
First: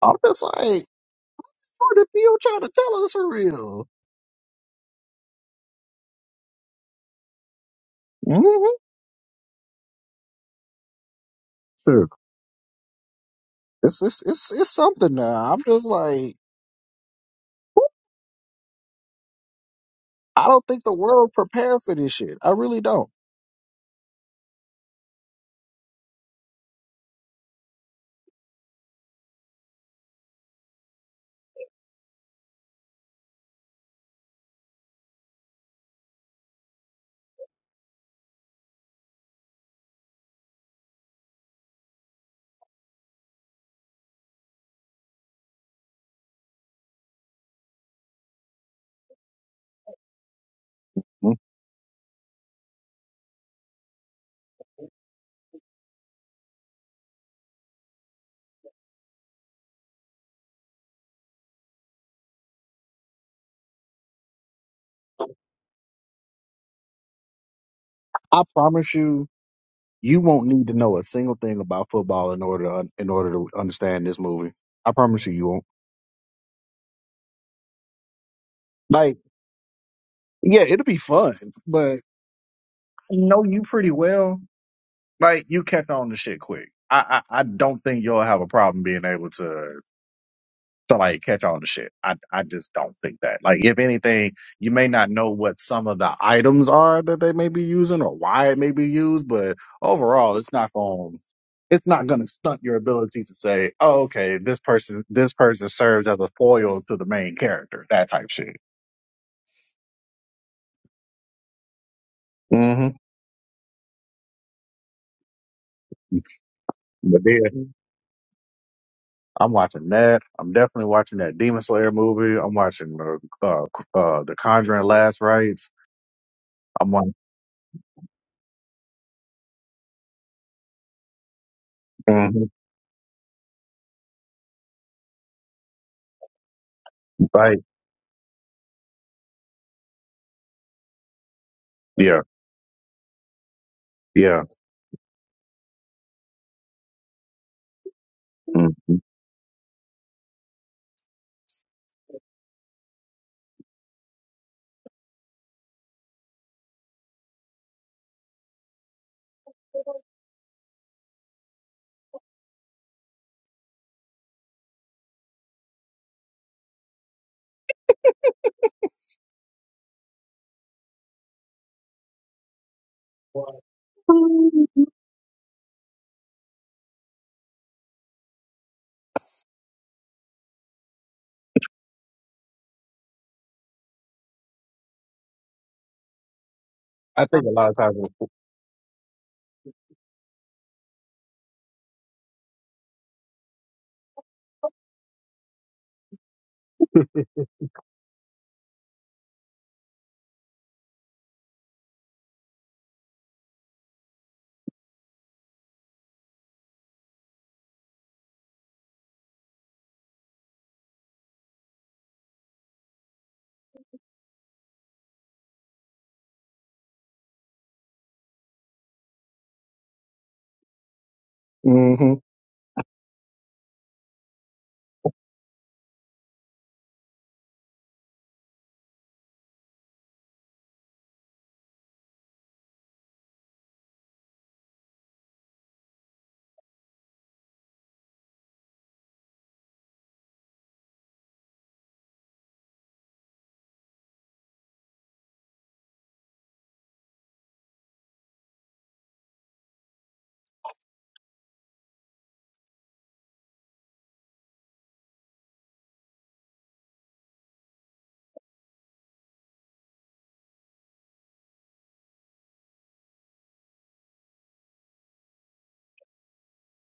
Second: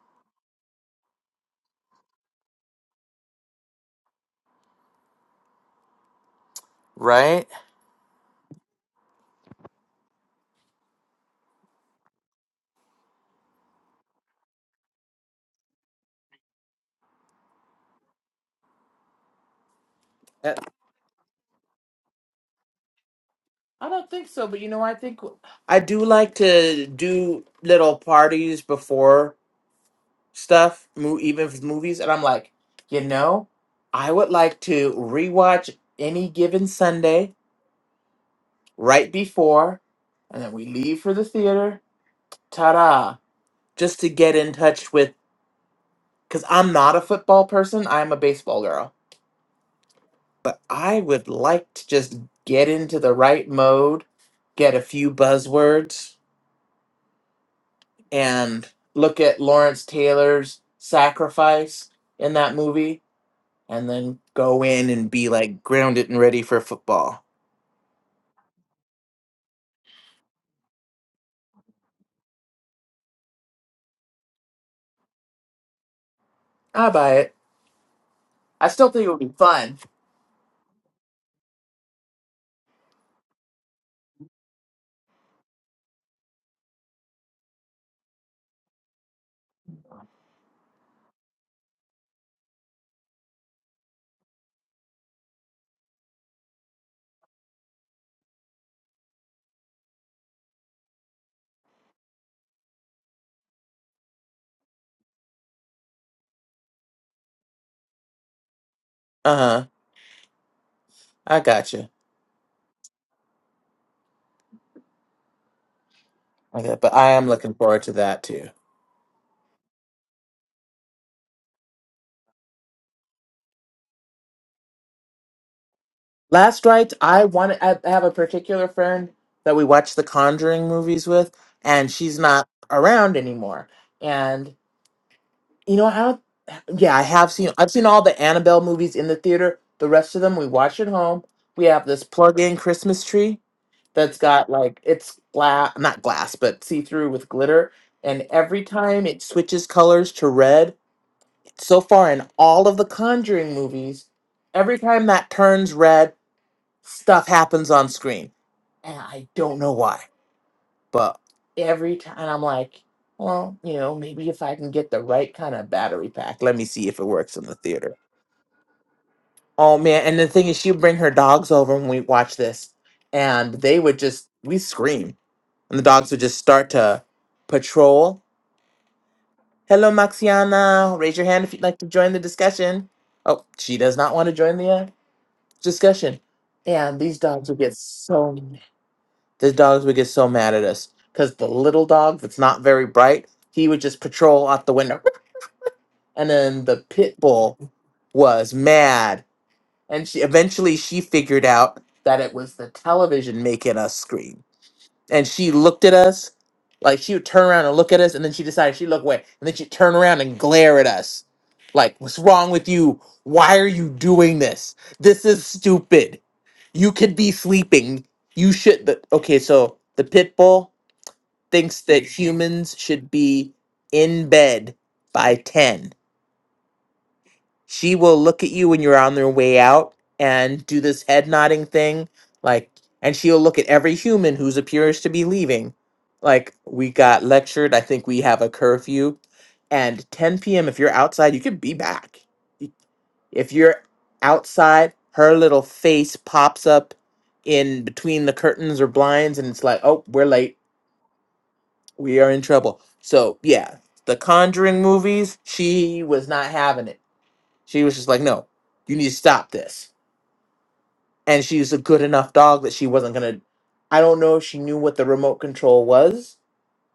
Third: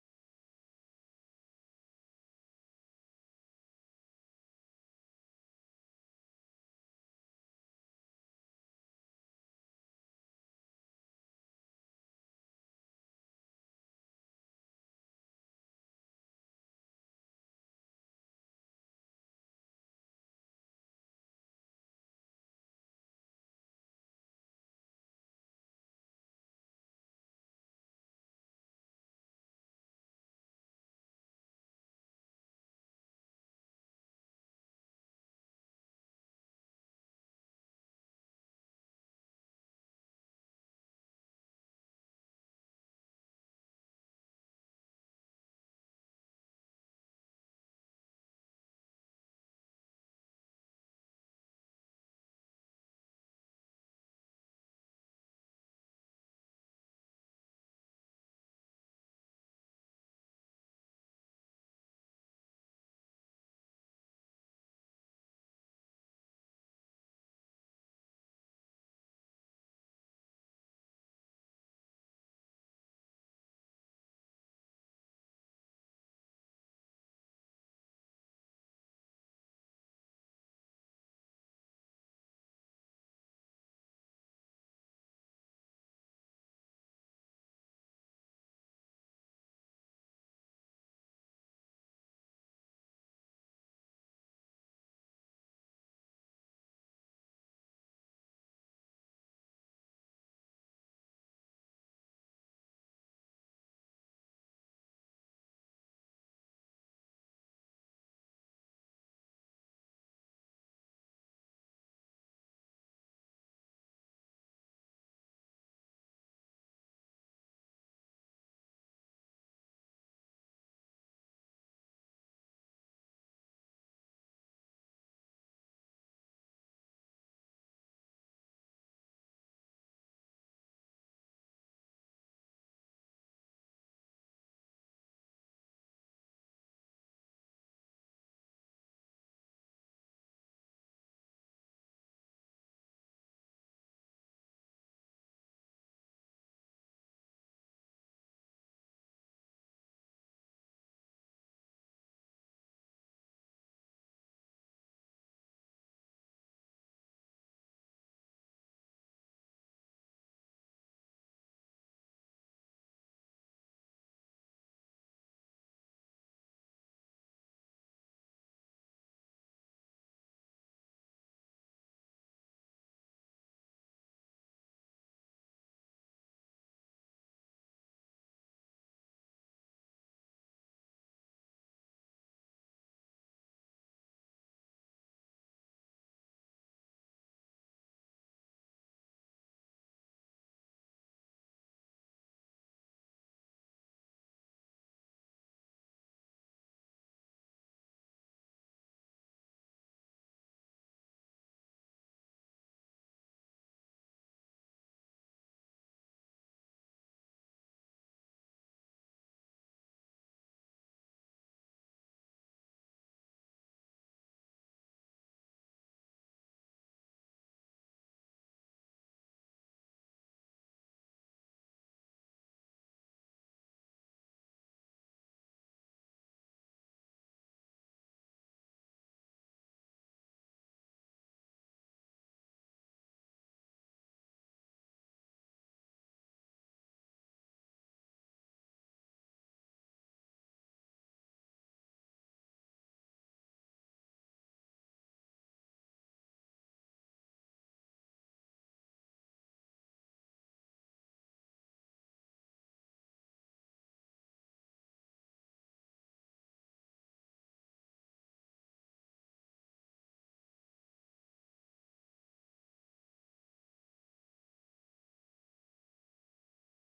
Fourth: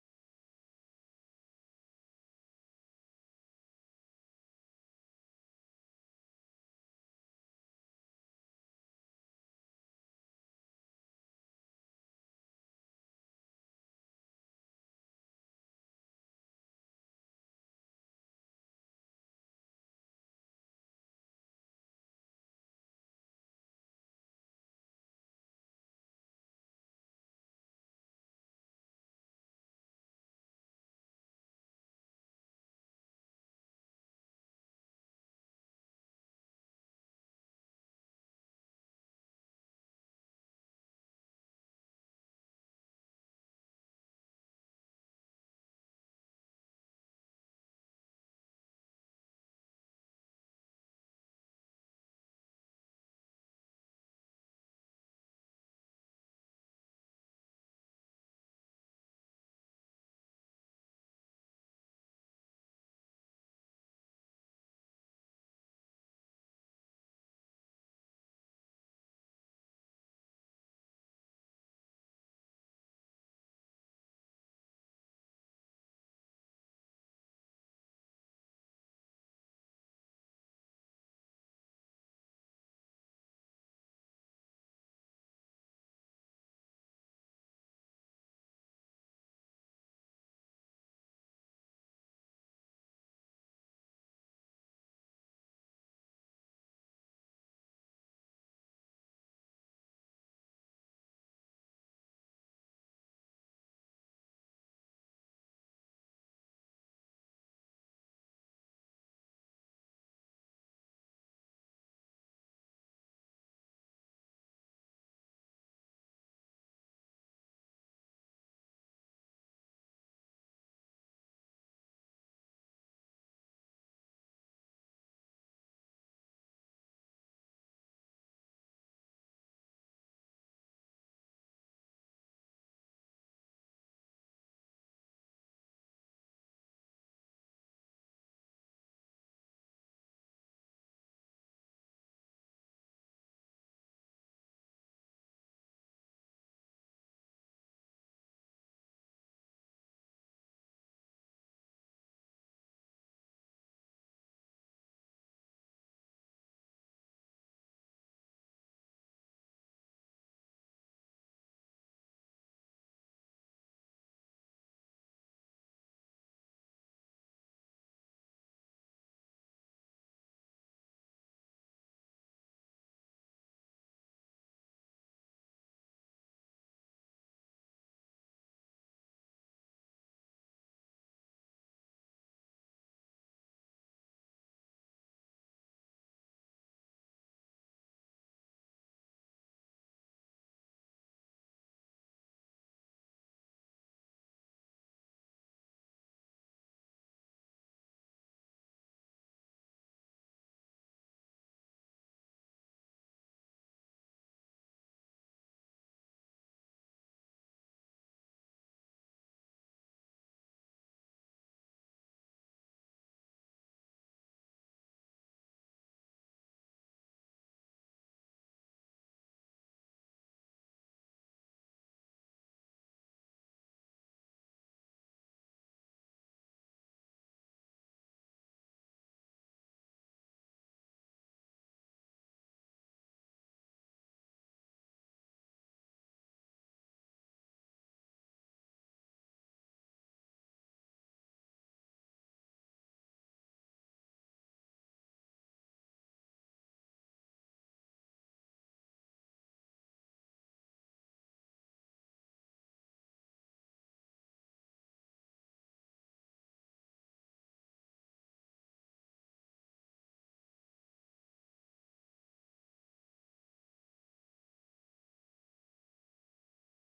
[SPEAKER 3] I'm just like, what the people trying to tell us for real?
[SPEAKER 2] Right?
[SPEAKER 3] Mm-hmm. Sure. It's, it's it's it's something now. I'm just like, I
[SPEAKER 2] Uh,
[SPEAKER 3] don't think the world prepared for this shit. I really don't.
[SPEAKER 2] I don't think so, but you know, I think I do like to do little parties before. stuff, mo- even if it's movies, and I'm like, you know, I would like to rewatch any given Sunday right before, and then we leave for the theater. Ta-da! Just to get in touch with, because I'm not a football person. I'm a baseball girl, but I would
[SPEAKER 3] Mm.
[SPEAKER 2] like to just get into the right mode, get a few buzzwords, and look at Lawrence Taylor's sacrifice in that movie and then go in and be like grounded and ready for football.
[SPEAKER 3] I promise you, you won't need to know a single thing about football in order to un- in order to understand this movie. I promise you, you won't.
[SPEAKER 2] I buy it. I still think it
[SPEAKER 3] Like,
[SPEAKER 2] would be fun.
[SPEAKER 3] yeah, it'll be fun, but. know you pretty well. Like you catch on to shit quick. I, I I don't think you'll have a problem being able to to like catch on to shit. I I just don't think that. Like if anything, you may not know what some of the items are that they may be using or why it may be used, but overall, it's not going it's not going to stunt your ability to say, oh, okay, this person this person serves as a foil to the main character, that type shit.
[SPEAKER 2] Uh huh. I gotcha.
[SPEAKER 3] hmm
[SPEAKER 2] Okay, but I
[SPEAKER 3] But
[SPEAKER 2] am looking
[SPEAKER 3] yeah.
[SPEAKER 2] forward to that too.
[SPEAKER 3] I'm watching that. I'm definitely watching that Demon Slayer movie. I'm watching the uh, uh, the Conjuring Last Rites.
[SPEAKER 2] Last
[SPEAKER 3] I'm
[SPEAKER 2] night,
[SPEAKER 3] watching
[SPEAKER 2] I want I have a particular friend that we watch the Conjuring movies with, and she's not
[SPEAKER 3] Mhm.
[SPEAKER 2] around anymore. And you know, I don't. Yeah, I have seen.
[SPEAKER 3] like
[SPEAKER 2] I've seen all the Annabelle movies in the theater. The rest of them we watch at home. We have this
[SPEAKER 3] yeah,
[SPEAKER 2] plug-in Christmas tree, that's
[SPEAKER 3] yeah.
[SPEAKER 2] got like it's glass not glass but see through with glitter and every
[SPEAKER 3] hmm
[SPEAKER 2] time it switches colors to red so far in all of the conjuring movies every time that turns red stuff happens on screen and i don't know why but every time i'm like well you know maybe if i can get the right kind of battery pack let me see if it works in the theater oh man and the thing is she'd bring her dogs over when we watch this and they would just we scream. And the dogs would just start to patrol. Hello, Maxiana. Raise your hand if you'd like to join the discussion. Oh, she does not want to join the uh, discussion. And these
[SPEAKER 3] I think
[SPEAKER 2] dogs
[SPEAKER 3] a
[SPEAKER 2] would
[SPEAKER 3] lot of
[SPEAKER 2] get
[SPEAKER 3] times.
[SPEAKER 2] so mad. these dogs would get so mad at us because the little dog that's not very bright, he would just patrol out the window, and then the pit bull was mad. And she eventually she figured out that it was the television making us scream and she looked at us like she would turn around and look at us and then she decided she'd look away and then she'd turn around and glare at us like what's wrong with you why are you doing this this is stupid you could be sleeping you should the, okay so the pit bull thinks that
[SPEAKER 3] hmm
[SPEAKER 2] humans should be in bed by 10 she will look at you when you're on their way out and do this head nodding thing, like, and she'll look at every human who's appears to be leaving. Like, we got lectured. I think we have a curfew. And 10 p.m., if you're outside, you can be back. Y- If you're outside, her little face pops up in between the curtains or blinds, and it's like, oh, we're late. We are in trouble. So, yeah, the Conjuring movies, she was not having it she was just like, no, you need to stop this. And she was a good enough dog that she wasn't going to. I don't know if she knew what the remote control was,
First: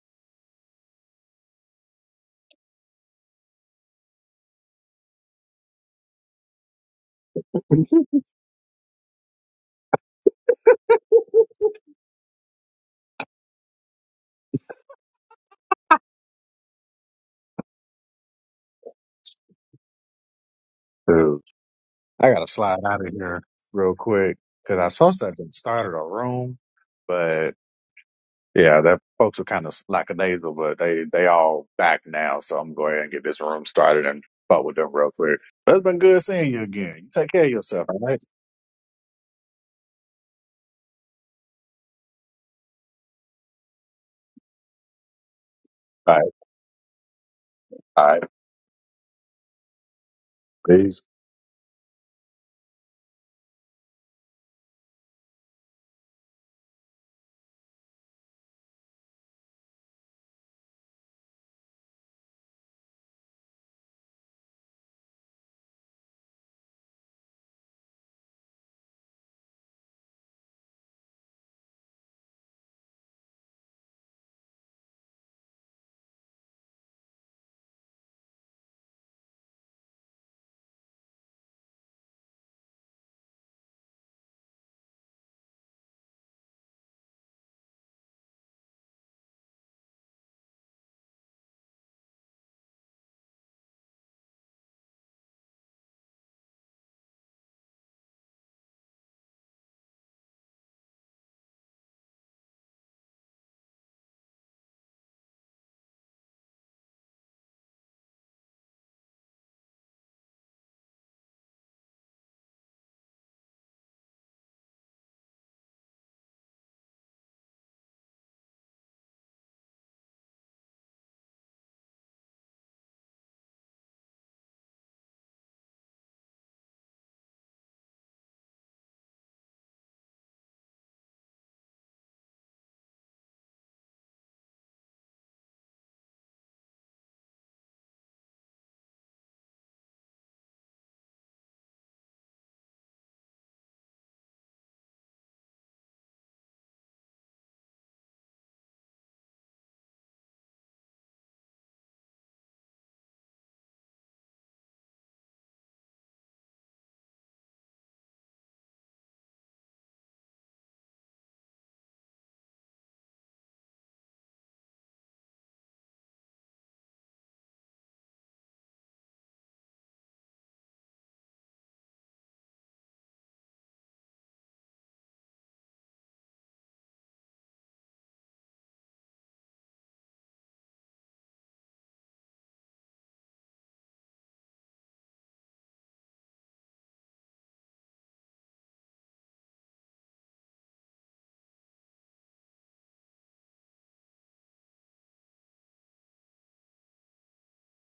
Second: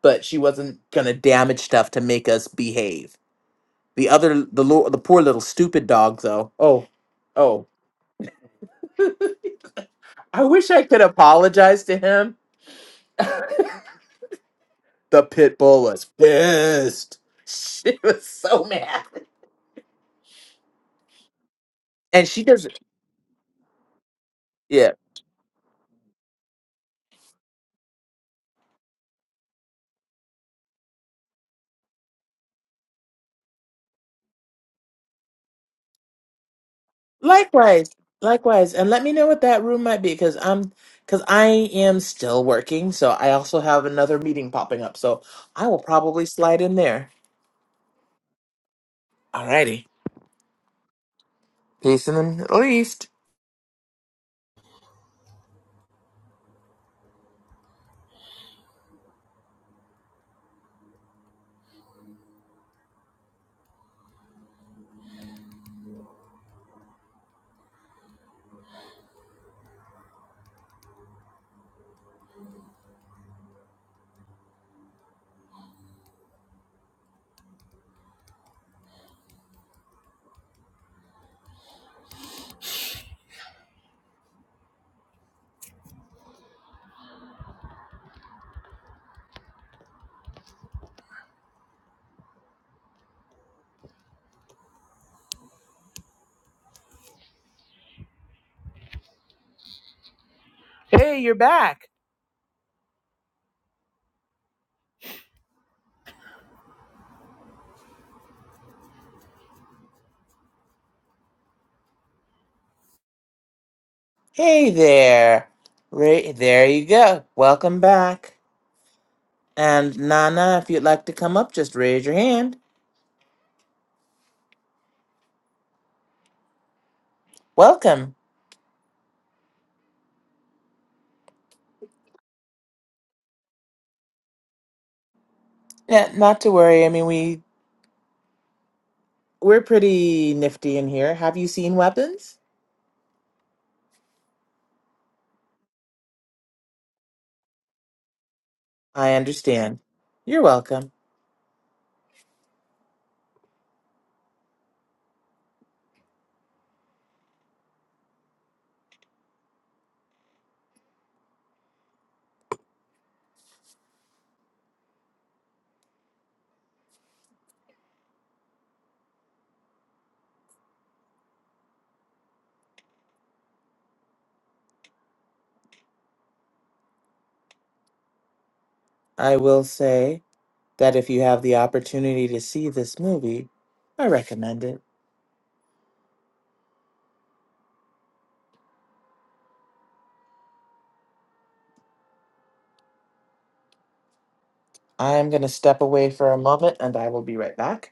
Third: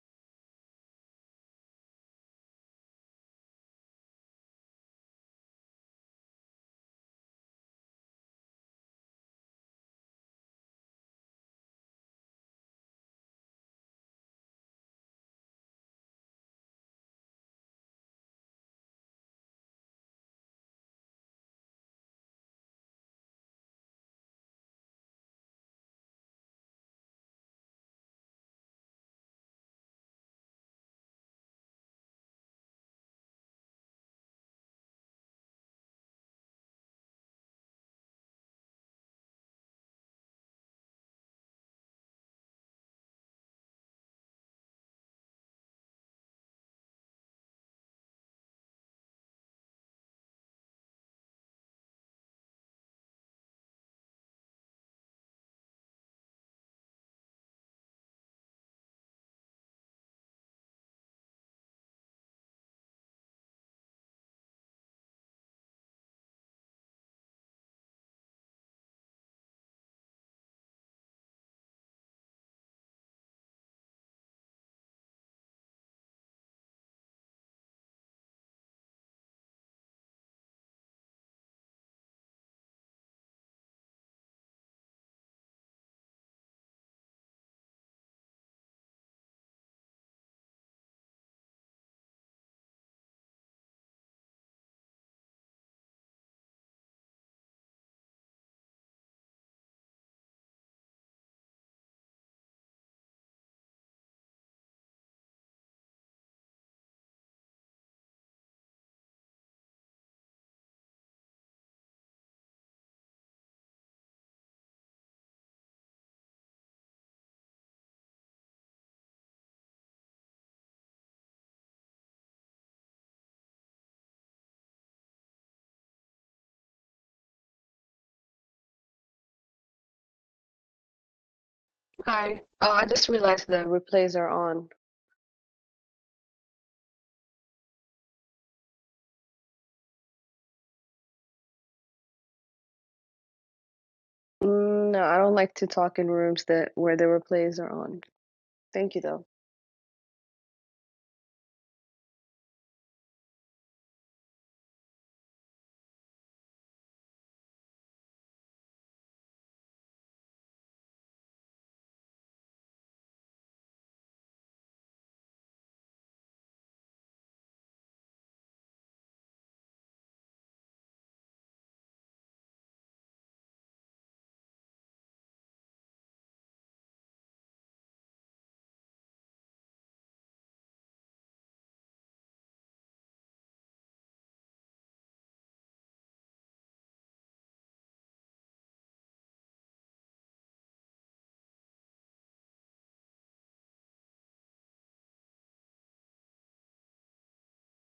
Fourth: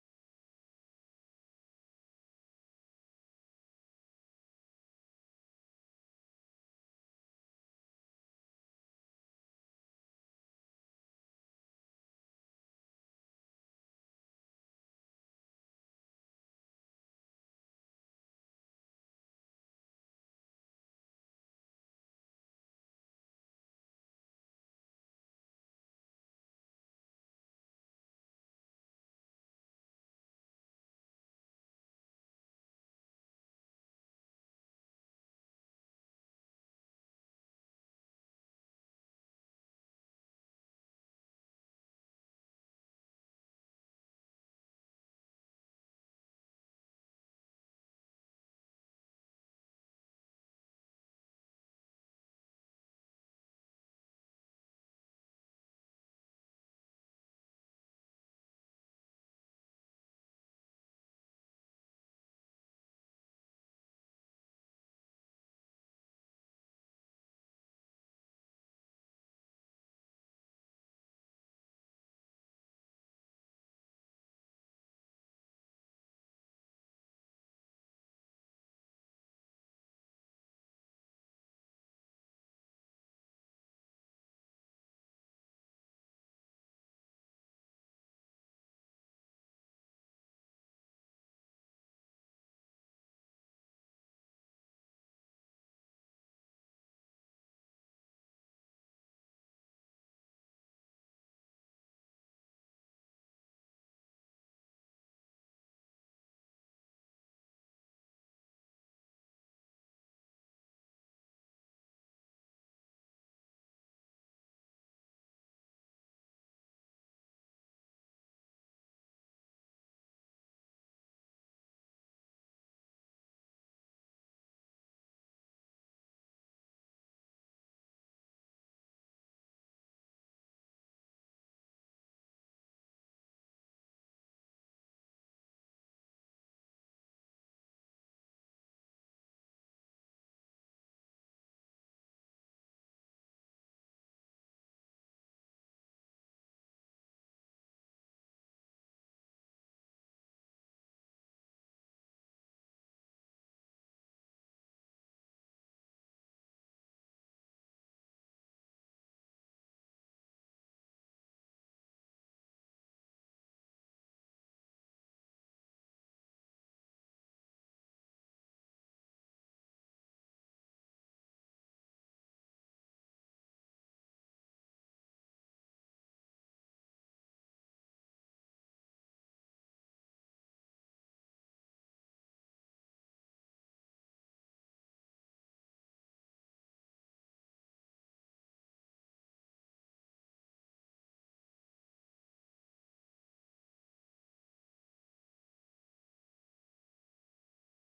[SPEAKER 2] but she wasn't going to damage stuff to make us behave. The other, the, lo- the poor little stupid dog, though. Oh, oh. I wish I could apologize to him. The pit bull was pissed. She was so mad.
[SPEAKER 3] Dude,
[SPEAKER 2] And
[SPEAKER 3] I
[SPEAKER 2] she
[SPEAKER 3] gotta
[SPEAKER 2] doesn't.
[SPEAKER 3] slide out of here real quick because I
[SPEAKER 2] yeah.
[SPEAKER 3] was supposed to have just started a room, but Yeah, that folks are kind of lackadaisical, but they they all back now. So I'm going ahead and get this room started and talk with them real quick. But it's been good seeing you again. You take care of yourself.
[SPEAKER 2] Likewise,
[SPEAKER 3] All right.
[SPEAKER 2] likewise, and let me know what that room might be because I'm because I am still working, so I also have another meeting popping up, so I will
[SPEAKER 3] All
[SPEAKER 2] probably
[SPEAKER 3] right.
[SPEAKER 2] slide in there.
[SPEAKER 3] All right.
[SPEAKER 2] Alrighty,
[SPEAKER 3] Peace.
[SPEAKER 2] peace in the Middle East. Hey, you're back. Hey there, Ra- there you go. Welcome back, and Nana, if you'd like to come up, just raise your hand. Welcome.
[SPEAKER 4] Hi. Oh, I just realized the replays are on.
[SPEAKER 2] Yeah, not to worry. I mean, we we're pretty nifty in here. Have you seen weapons?
[SPEAKER 4] Mm, No, I don't like to talk in rooms that where the replays are on. Thank you
[SPEAKER 2] I
[SPEAKER 4] though.
[SPEAKER 2] understand. You're welcome. I will say that if you have the opportunity to see this movie, I recommend it. I am going to step away for a moment and I will be right back.